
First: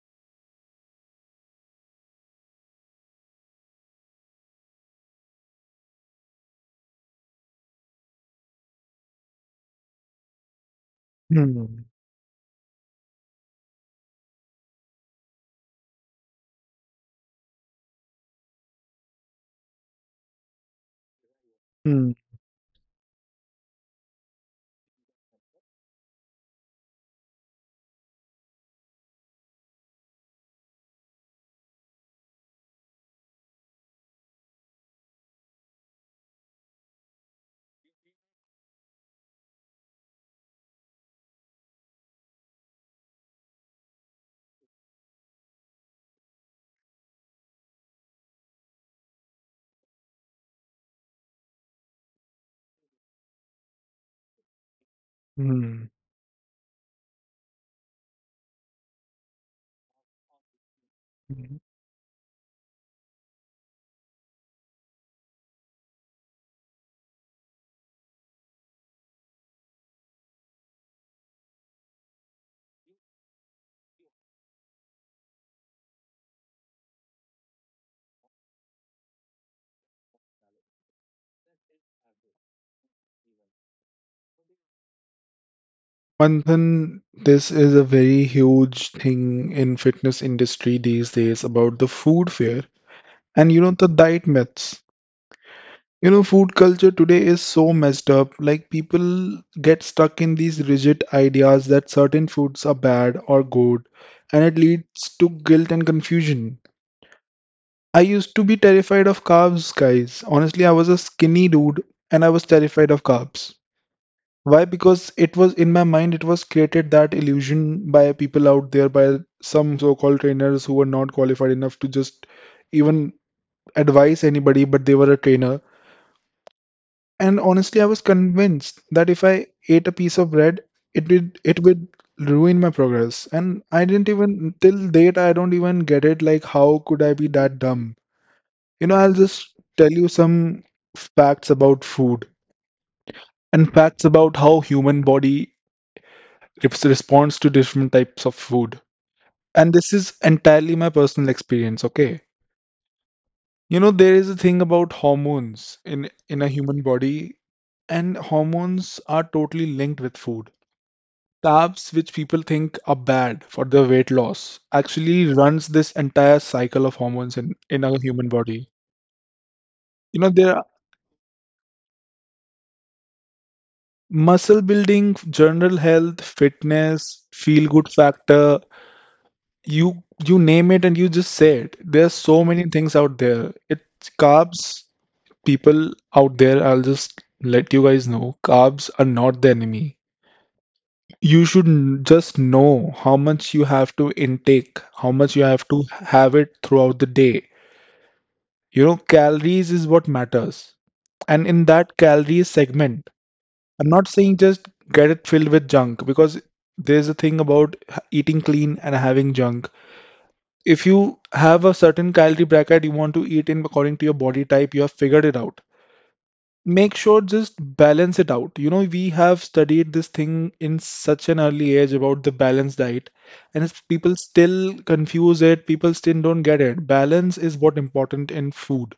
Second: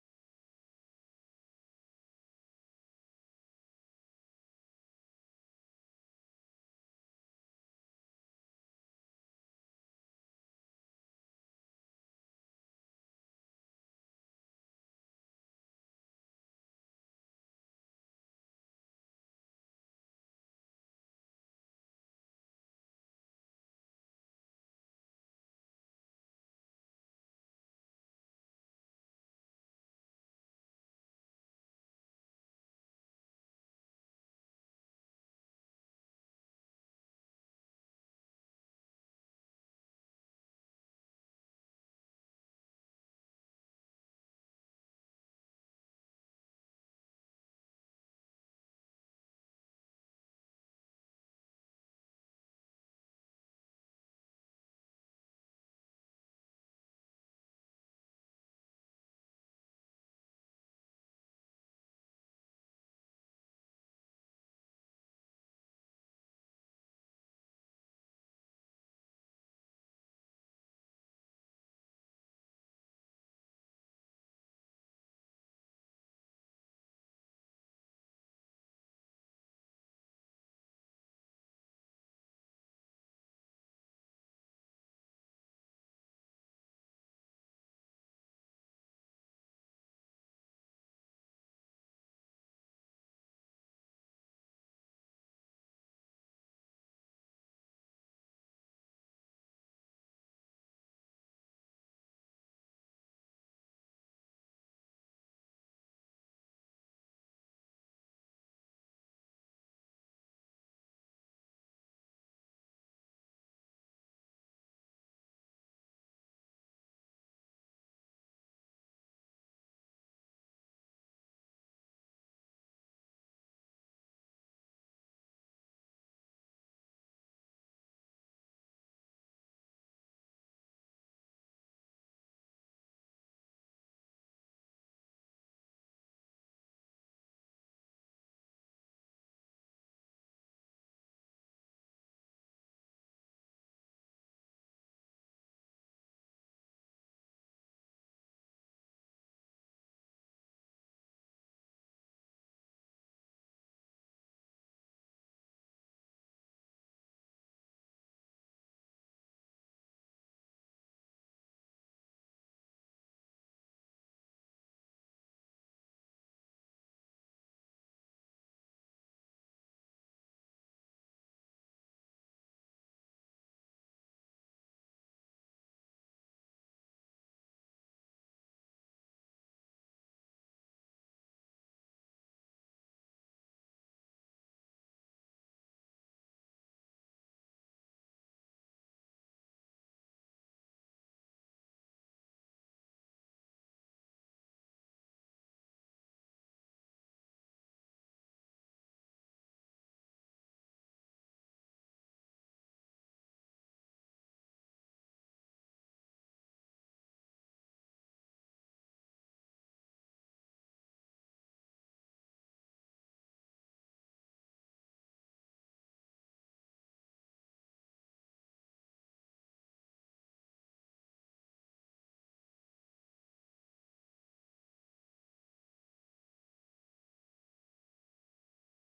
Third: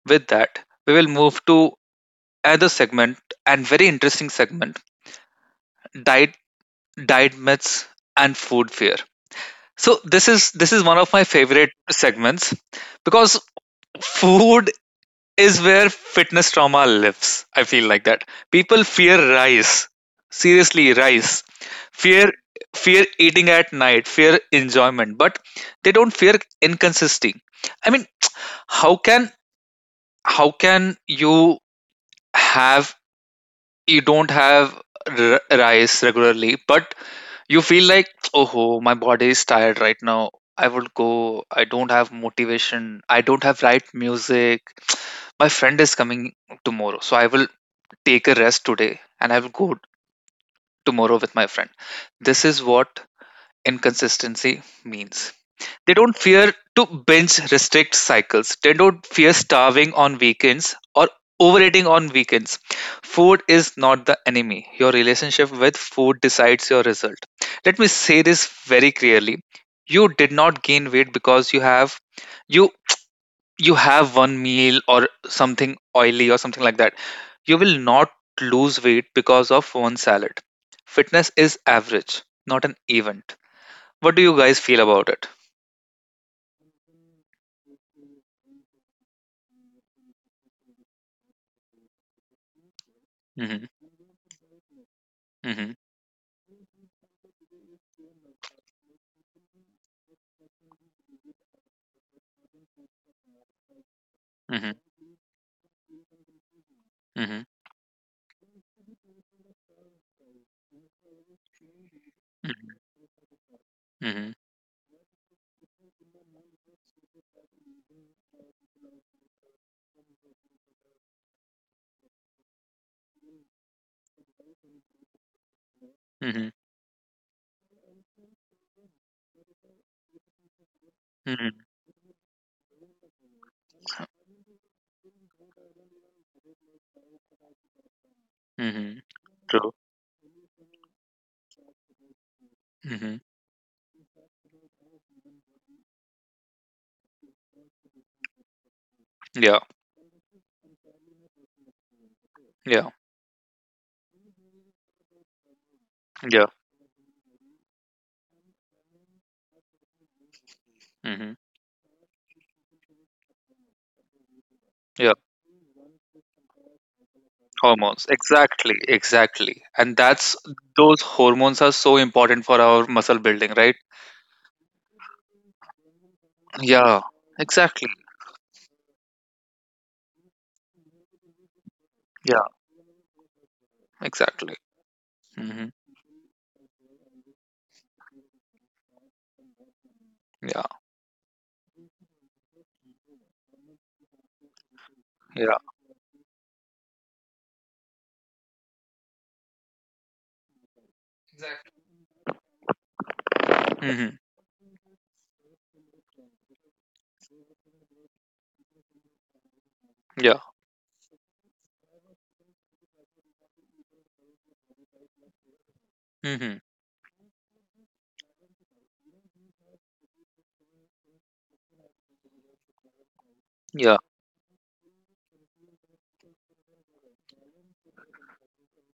A: with that, we will move to other segment, and very interesting segment, diet diet myths and food fear. So this is one of my favorite
C: Hmm.
A: segments, because food is where fitness trauma lives. I feel like that. People fear rice. Seriously, rice.
C: Hmm.
A: Fear Fear eating at night, fear enjoyment, but they don't fear inconsistency. I mean, how can how can have you don't have rice regularly, but you feel like, oh, my body is tired right now. I would go. I don't have motivation. I don't have right music. My friend is coming tomorrow, so I will take a rest today and I will go tomorrow with my friend. This is what inconsistency means.
C: Hmm.
A: They don't fear to binge-restrict cycles. They don't fear starving on weekends or
C: Hmm.
A: overeating on weekends. Food is not the enemy. Your relationship with food decides your result. Let me say this very clearly. You did not gain weight because you you have one meal or something oily or something like that. You will not lose weight because of one salad. Fitness is average, not an event. What do you guys feel about it?
C: One thing, this is a very huge thing in fitness industry these days about the food fair and you
A: Hmm.
C: know the diet myths. You know, food culture today is so messed up. Like people get stuck in these rigid ideas that certain foods are bad or good, and it
A: Mhm.
C: leads to guilt and confusion.
A: Mhm.
C: I used to be terrified of carbs, guys. Honestly, I was a skinny dude and I was
A: Mhm.
C: terrified of carbs.
A: Mhm.
C: Why? Because it was in my mind, it was created that illusion by people out there, by some so-called trainers who were not qualified enough to just even advise anybody, but they were a trainer.
A: Mhm.
C: And honestly, I was convinced that if I ate a piece of bread, it
A: Mhm.
C: would ruin my progress. And I didn't even till date, I don't even get it. Like, how could I be that dumb? You know,
A: Mhm.
C: I'll just
A: True.
C: tell you some facts about food
A: Mhm.
C: and facts about how human body it responds to different types of food.
A: Yeah.
C: And this is entirely my personal experience, okay?
A: Yeah.
C: You know, there is a thing about hormones in a
A: Yeah.
C: human body, and hormones are totally linked with food.
A: Mhm.
C: Carbs, which people think are bad for their weight loss,
A: Yeah.
C: actually runs this entire cycle of hormones in a
A: Hormones.
C: human body.
A: Exactly. Exactly. And
C: You know,
A: that's,
C: there are
A: those hormones are so important for our muscle building, right?
C: muscle building, general health,
A: Yeah.
C: fitness, feel good
A: Exactly.
C: factor, you name it and you just say it. There's so
A: Yeah.
C: many things out there. It
A: Exactly.
C: carbs
A: Mhm.
C: people out there. I'll just let you guys know carbs are not the enemy.
A: Yeah.
C: You should just know how much you have to intake, how much you
A: Yeah.
C: have to have it throughout the day. You know, calories is what matters. And in that calories segment, I'm not
A: Mhm.
C: saying just get it filled with junk because there's a thing about eating clean and having junk.
A: Yeah.
C: If you have a certain calorie bracket you want to eat in according to your body type you have figured it out,
A: Mhm.
C: make sure just balance it out. You know, we have studied this thing in such an early age about the balanced diet, and
A: Yeah.
C: people still confuse it, people still don't get it. Balance is what important in food,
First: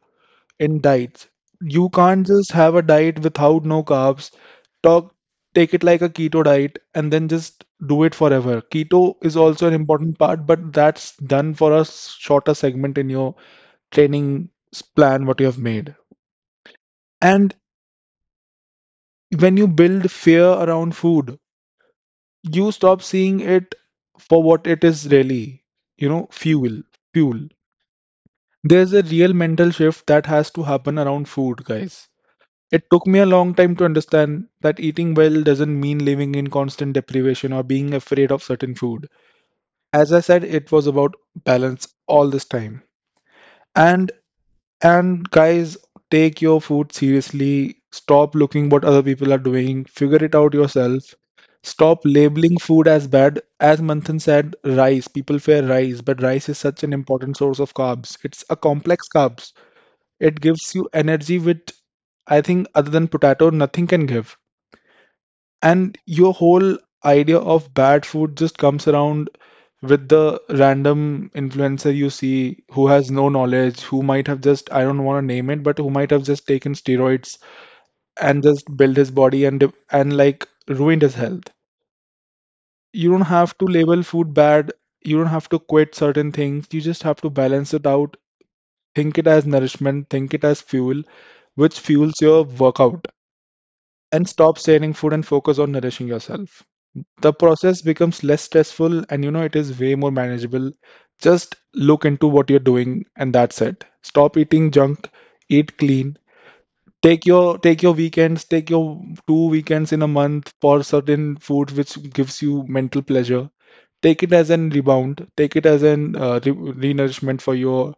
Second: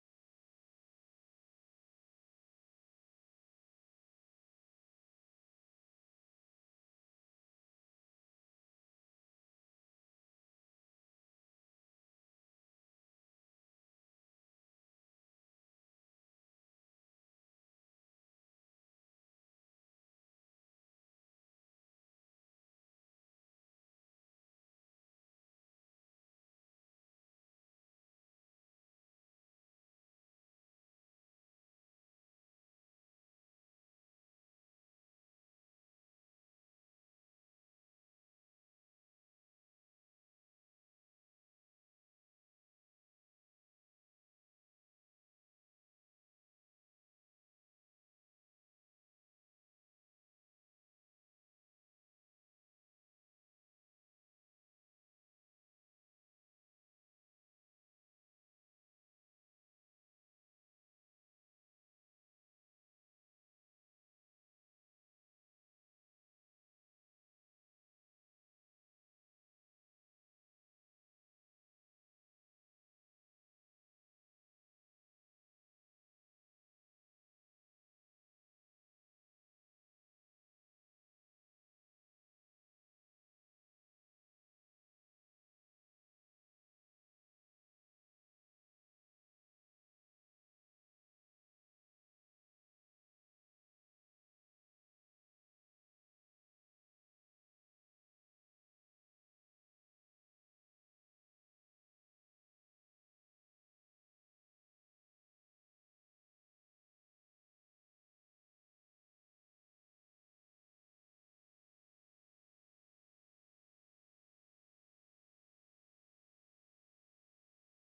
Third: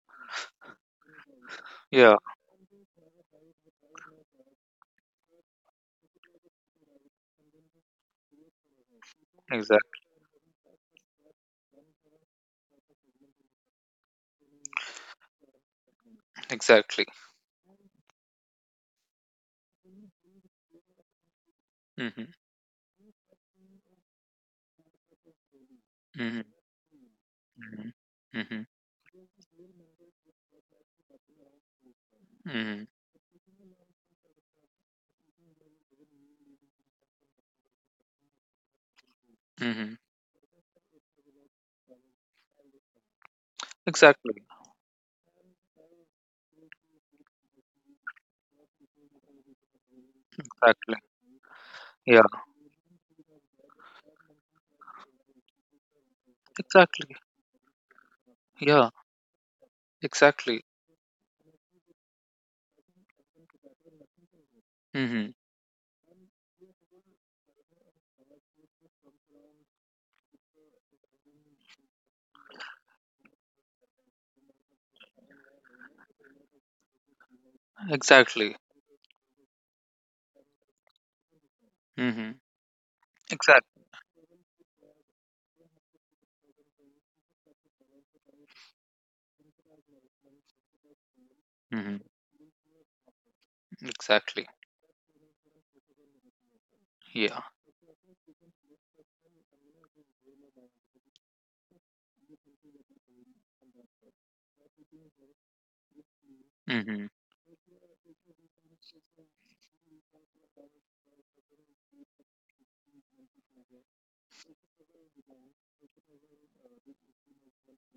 C: in diets. You
A: Yeah.
C: can't just have a diet without no carbs, talk, take it like a keto diet, and then just do it forever. Keto is also an
A: Exactly.
C: important part, but that's done for a shorter segment in your training plan, what you have made.
A: Exactly.
C: And when you build fear around food,
A: Mhm.
C: you stop seeing it for what it is really, you know,
A: Mhm.
C: fuel.
A: Mhm. Mhm.
C: There's a real mental shift that has to happen around food, guys. It
A: Mhm.
C: took me a long time to understand that eating well doesn't mean living in constant deprivation or being afraid of certain food.
A: Mhm.
C: As I said, it was about balance all this time. And
A: Exactly.
C: and guys, take your food seriously. Stop looking what other people are doing. Figure it out
A: Exactly.
C: yourself. Stop
A: Yeah.
C: labeling food as bad. As Manthan said, rice. People fear rice, but rice is such an
A: Exactly.
C: important source of carbs. It's a
A: Yeah.
C: complex carbs. It
A: Exactly.
C: gives you energy which I think other than potato, nothing can give.
A: Mm-hmm.
C: And your whole idea of bad food just comes around with the random influencer you see who has no knowledge, who might have just, I don't want to name it, but who might have just taken steroids and
A: Exactly.
C: just built his body and and like ruined his health.
A: Mm-hmm.
C: You don't have to
A: Exactly.
C: label food bad, you don't have to quit certain things, you just have to balance it out. Think it as nourishment, think it as fuel which
A: Mm-hmm.
C: fuels your workout, and
A: Exactly.
C: stop saying food and focus on nourishing yourself. The
A: Yeah.
C: process becomes less stressful and you know it is way more manageable. Just look into what you're doing and that's it. Stop eating junk, eat clean.
A: Mm-hmm.
C: Take your take your weekends, take your 2 weekends in a month for certain food which gives you mental pleasure. Take it as an rebound, take it as an nourishment for your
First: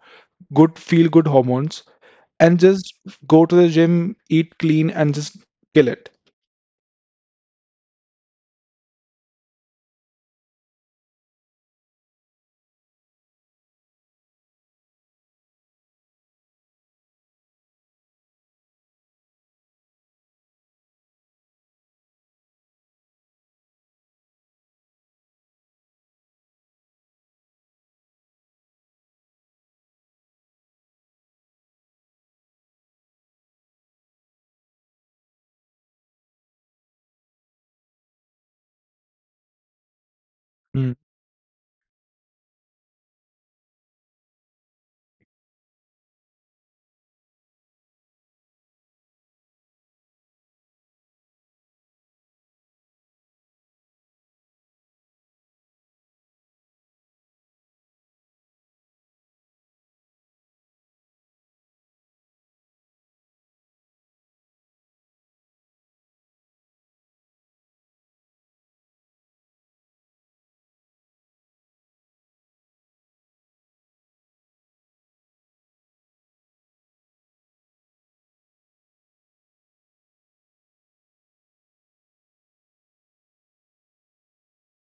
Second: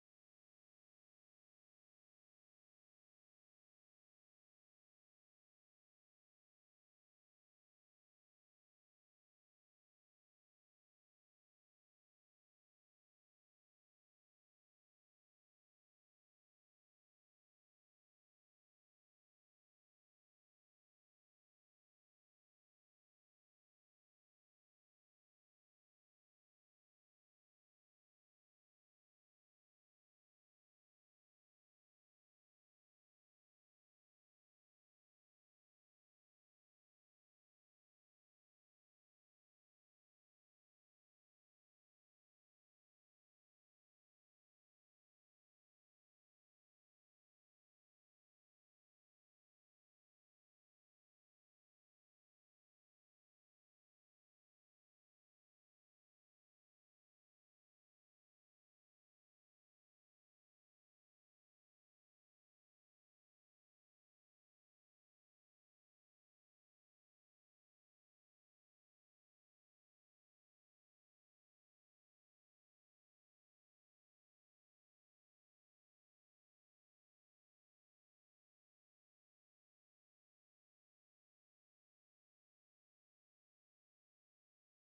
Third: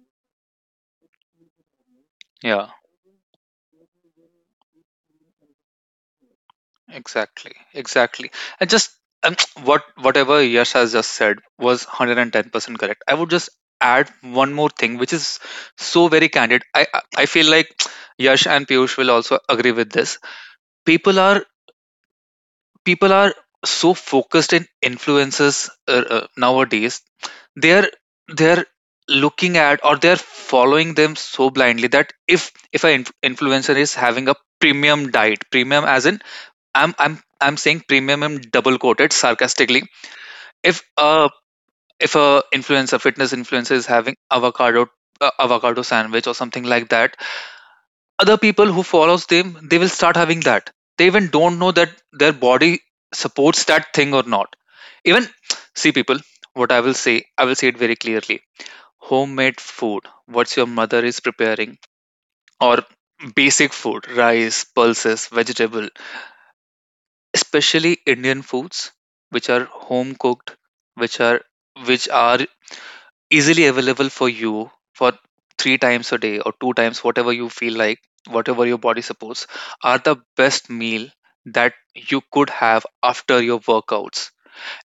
C: good feel good hormones, and
A: Yeah.
C: just go to the gym, eat clean, and just kill it.
A: Exactly. Exactly. And just um, (tsk) whatever Yash has just said was 110% correct. I would just add one more thing, which is so very candid. I feel like (tsk) Yash and Piyush will also agree with this. People are people are so focused in influences nowadays. They're they're looking at, or they're following them so blindly that if an influencer is having a premium diet, premium as in I'm saying premium in double quoted sarcastically. if
C: Mm,
A: uh if a influencer fitness influencer is having avocado, avocado sandwich or something like that, other people who follows them, they will start having that. They even don't know that their body supports that thing or not. Even, see, people, what I will say, I will say it very clearly. Homemade food, what's your mother is preparing, or basic food, rice, pulses, vegetable, especially Indian foods, which are home cooked, which are which are easily available for you for 3 times a day or 2 times, whatever you feel like, whatever your body supports, are the best meal that you could have after your workouts.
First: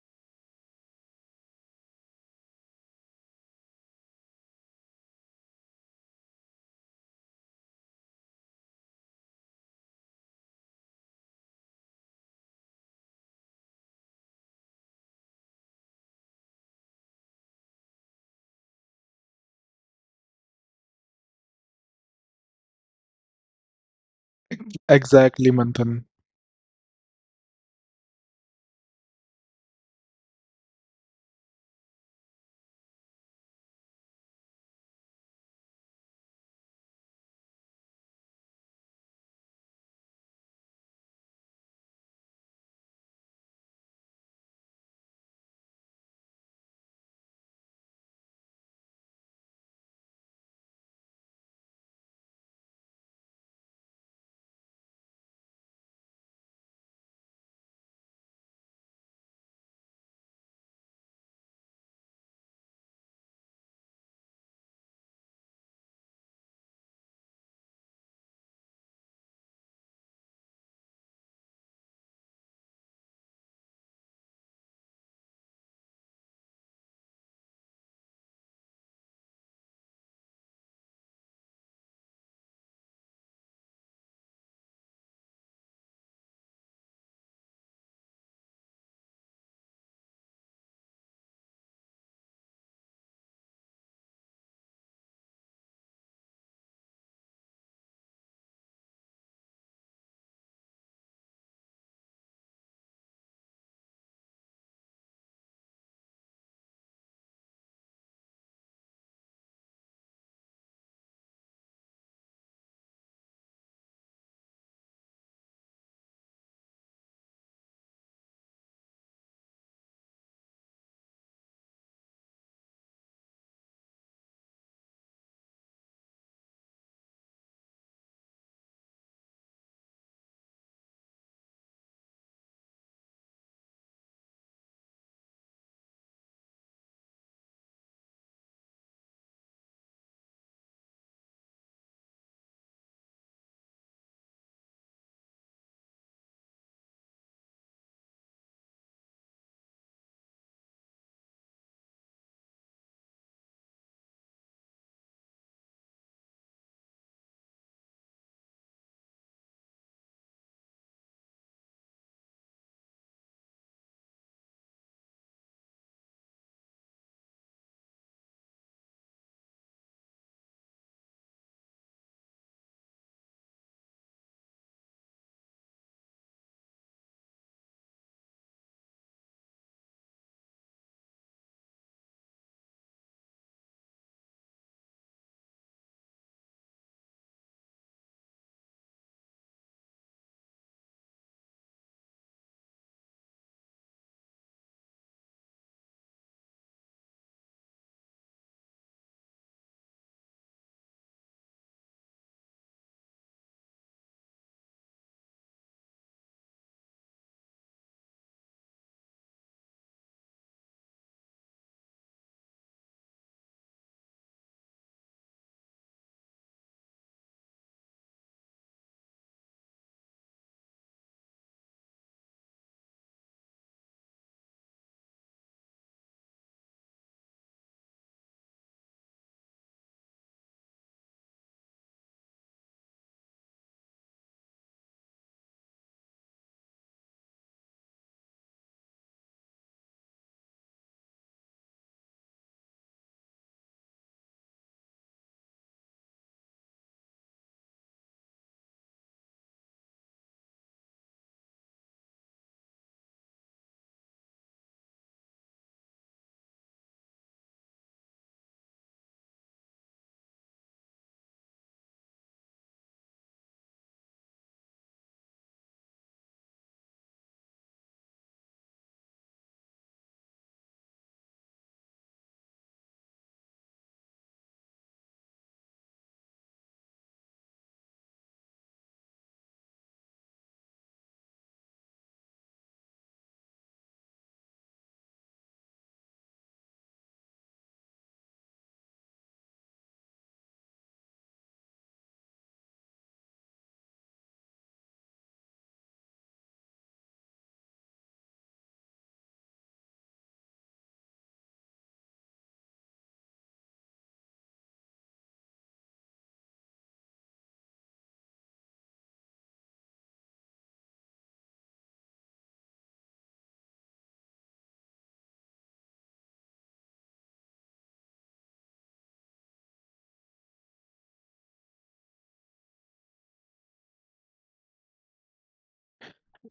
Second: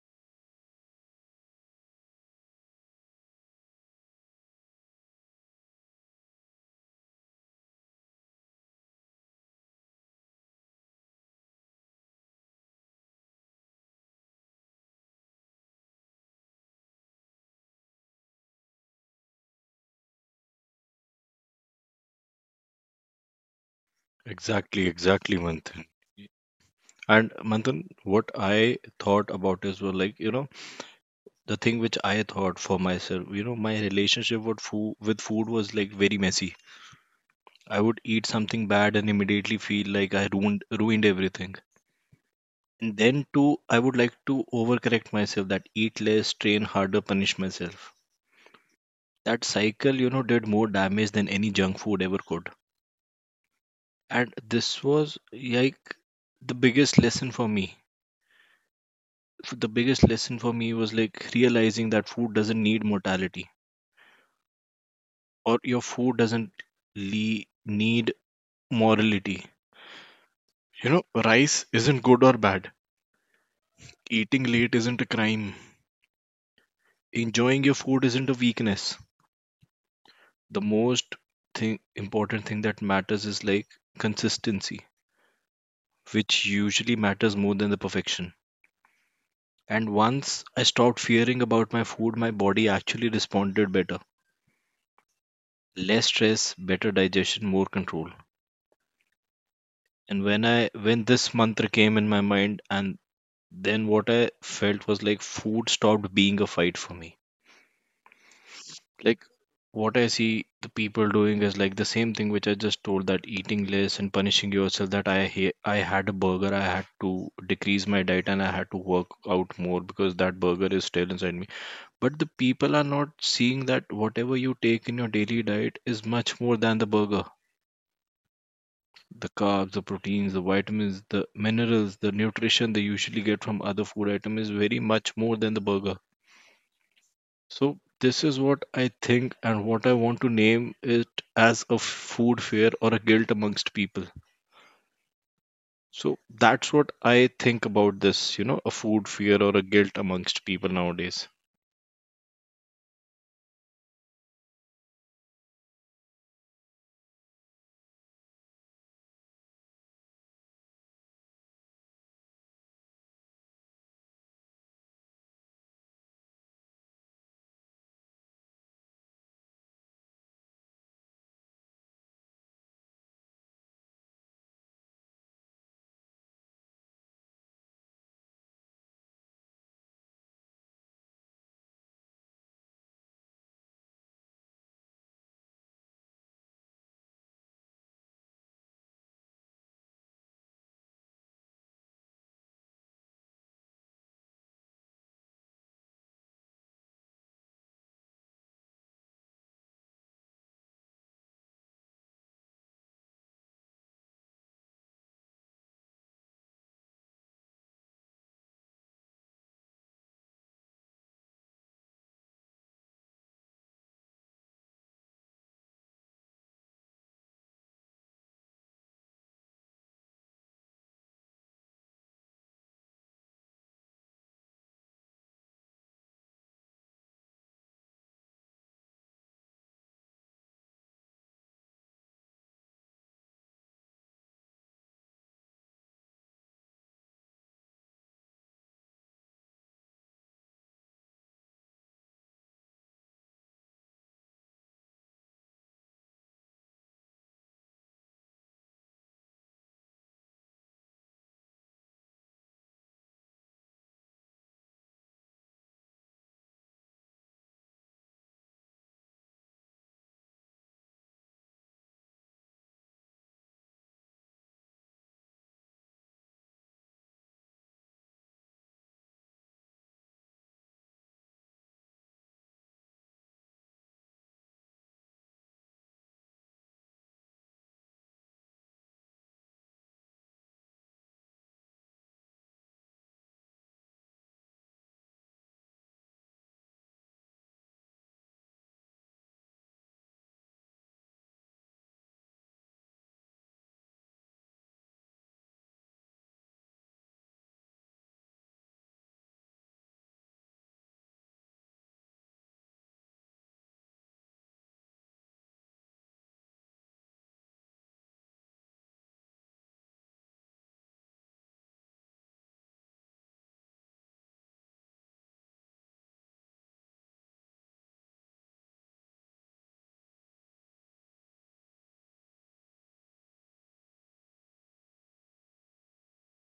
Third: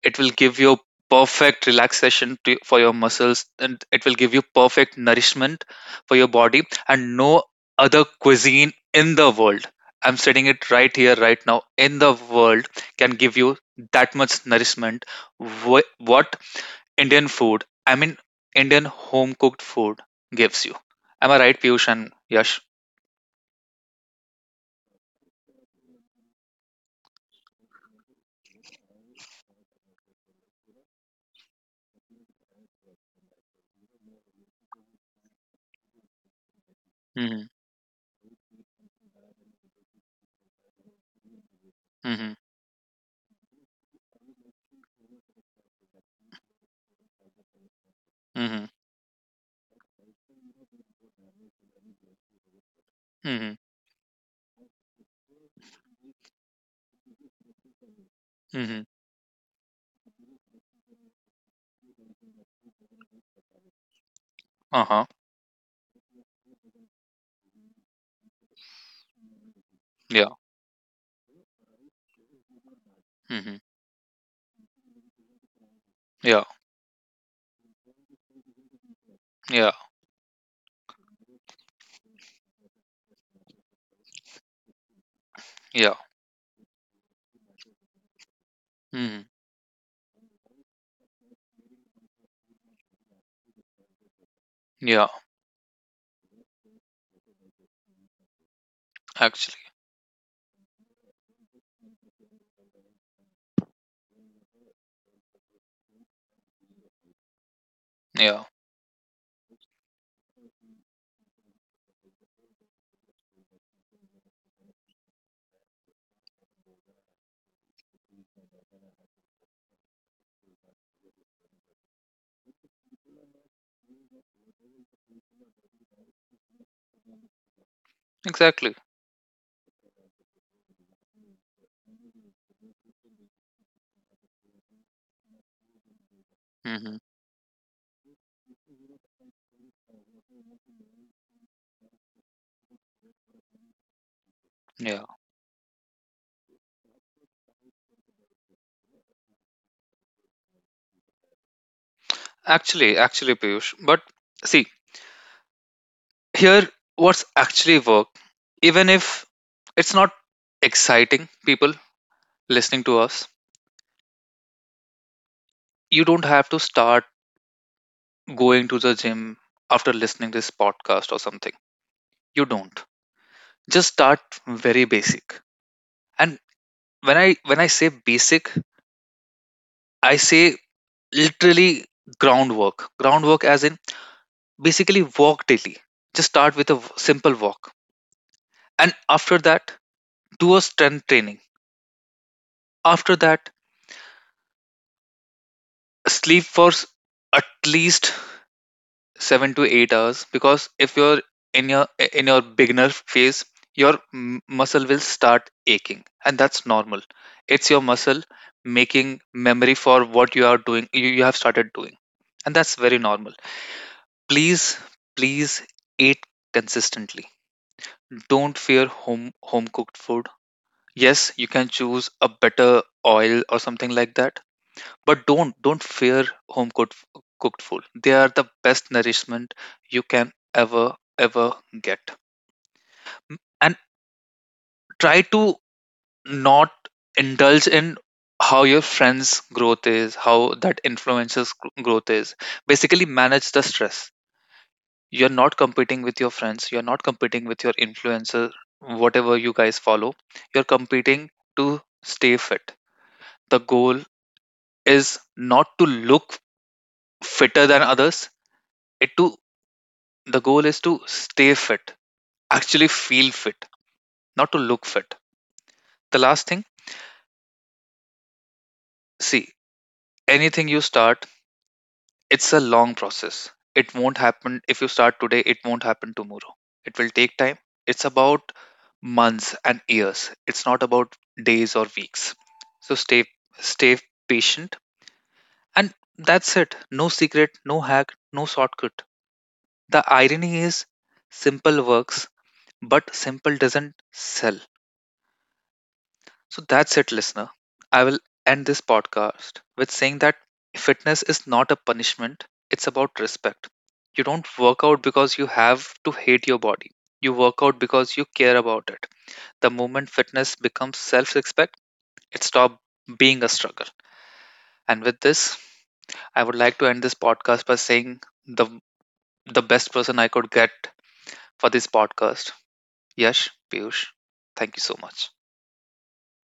A: It will give you perfect relaxation for your muscles, and it will give you perfect nourishment for your body, and no other cuisine in the world, I'm stating it right here, right now, in the world, can give you that much nourishment. What Indian food, I mean, Indian home cooked food gives you. Am I right, Piyush and Yash?
B: exactly, exactly,
C: exactly,
B: Manthan.
C: Manthan.
B: And Manthan, what I thought about is well, like you know, the thing which I thought for myself, you know, my relationship with food was like very messy.
A: Mm-hmm.
B: I would eat something bad and immediately feel like I ruined everything.
A: Mm-hmm.
B: And then too, I would like to overcorrect myself that eat less, train harder, punish myself,
A: Mm-hmm.
B: that cycle you know did more damage than any junk food ever could.
A: Mm-hmm.
B: And this was like the biggest lesson for me.
A: Mm-hmm.
B: The biggest lesson for me was like realizing that food doesn't need mortality,
A: Uh-huh.
B: or your food doesn't le- need morality.
A: Yeah.
B: You know, rice isn't good or bad,
A: Mm-hmm.
B: eating late isn't a crime,
A: Yeah.
B: enjoying your food isn't a weakness.
A: Yeah.
B: The most thing important thing that matters is like consistency,
A: Yeah.
B: which usually matters more than the perfection.
A: Mm-hmm.
B: And once I stopped fearing about my food, my body actually responded better.
A: Yeah.
B: Less stress, better digestion, more control.
A: Actually,
B: And when this mantra came in my mind and then what I felt was like food stopped being a fight for me.
A: yeah,
B: Like what I see the people doing is like the same thing which I just told that eating less and punishing yourself, that I had a burger, I had to decrease my diet and I had to work out more because that burger is still inside me. But the people are not seeing that whatever you take in your daily diet is much more than the burger.
A: exactly.
B: The carbs, the proteins, the vitamins, the minerals, the nutrition they usually get from other food item is very much more than the burger.
A: Hmm.
B: So this is what I think and what I want to name it as a food fear or a guilt amongst people.
A: Yeah,
B: So that's what I think about this, you know, a food fear or a guilt amongst people nowadays.
A: actually, Piyush. But see, here, what's actually work, even if it's not exciting, people listening to us, you don't have to start going to the gym after listening this podcast or something. You don't. Just start very basic. And when I say basic, I say literally groundwork. Groundwork as in basically walk daily. Just start with a simple walk. And after that, do a strength training. After that, sleep for at least 7 to 8 hours, because if you're in your beginner phase, your muscle will start aching, and that's normal. It's your muscle making memory for what you are doing. You have started doing, and that's very normal. Please, please eat consistently. Don't fear home cooked food. Yes, you can choose a better oil or something like that. But don't fear home cooked food. They are the best nourishment you can ever ever get. And try to not indulge in how your friends' growth is, how that influences growth is. Basically, manage the stress. You're not competing with your friends. You're not competing with your influencer, whatever you guys follow. You're competing to stay fit. The goal is not to look fitter than others, it to the goal is to stay fit, actually feel fit, not to look fit. The last thing, see, anything you start, it's a long process. It won't happen if you start today, it won't happen tomorrow. It will take time. It's about months and years, it's not about days or weeks. So stay patient. And that's it. No secret, no hack, no shortcut. The irony is, simple works, but simple doesn't sell. So that's it, listener. I will end this podcast with saying that fitness is not a punishment, it's about respect. You don't work out because you have to hate your body, you work out because you care about it. The moment fitness becomes self respect, it stops being a struggle. And with this, I would like to end this podcast by saying the, the best person I could get for this podcast, Yash, Piyush. Thank you so much.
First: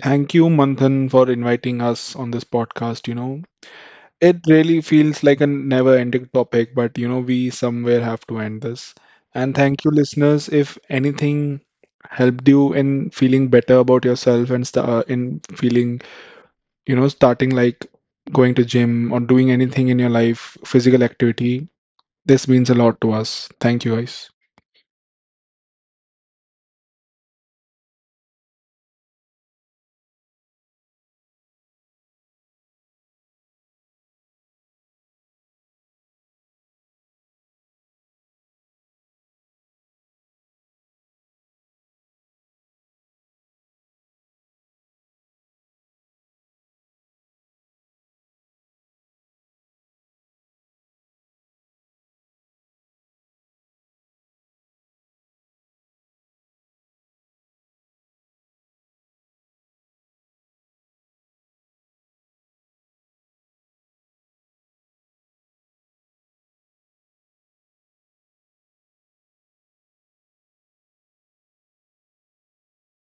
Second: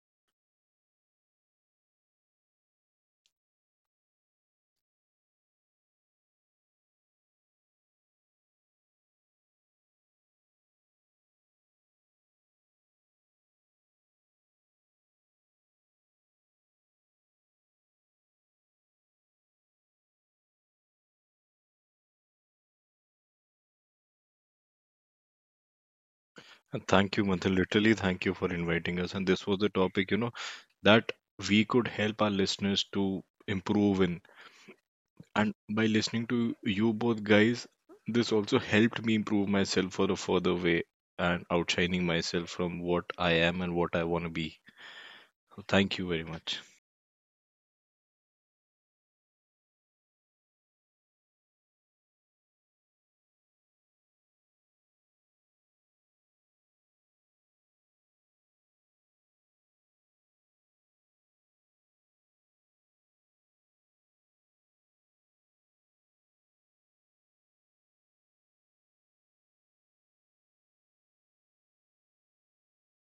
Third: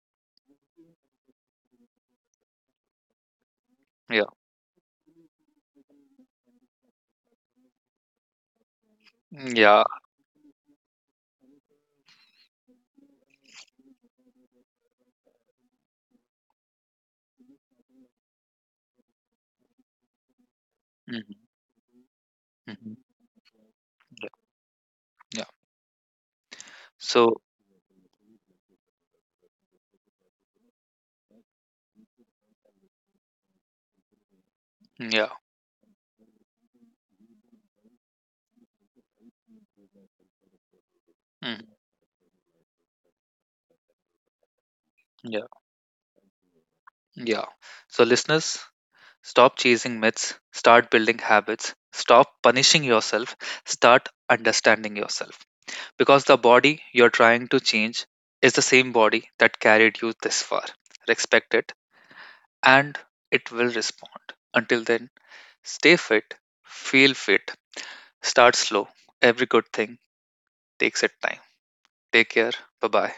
C: Thank you, Manthan, for inviting us on this podcast. You know,
A: Yeah.
C: it really feels like a never ending topic, but you know, we somewhere have to end this. And
A: Yeah.
C: thank you, listeners. If anything helped you in feeling better about yourself and in feeling, you know, starting like going to gym or doing anything in your life, physical
A: Mhm.
C: activity, this means a
A: Mhm.
C: lot to us. Thank you, guys.
A: Yeah. Yeah.
B: And thank you,
A: So,
B: Manthan. Literally, thank you for inviting us. And this was the topic, you know, that we could help our listeners to improve in.
A: yeah,
B: And by listening to you both guys, this also helped me improve myself for a further way and
A: mhm,
B: outshining myself from what I am and what I want to be.
A: yeah,
B: So thank you very much.
A: yeah. So, listeners, stop chasing myths, start building habits, stop punishing yourself, start understanding yourself. Because the body you're trying to change is the same body that carried you this far. Respect it, and it will respond. Until then, stay fit, feel fit, start slow. Every good thing takes its time. Take care. Bye bye.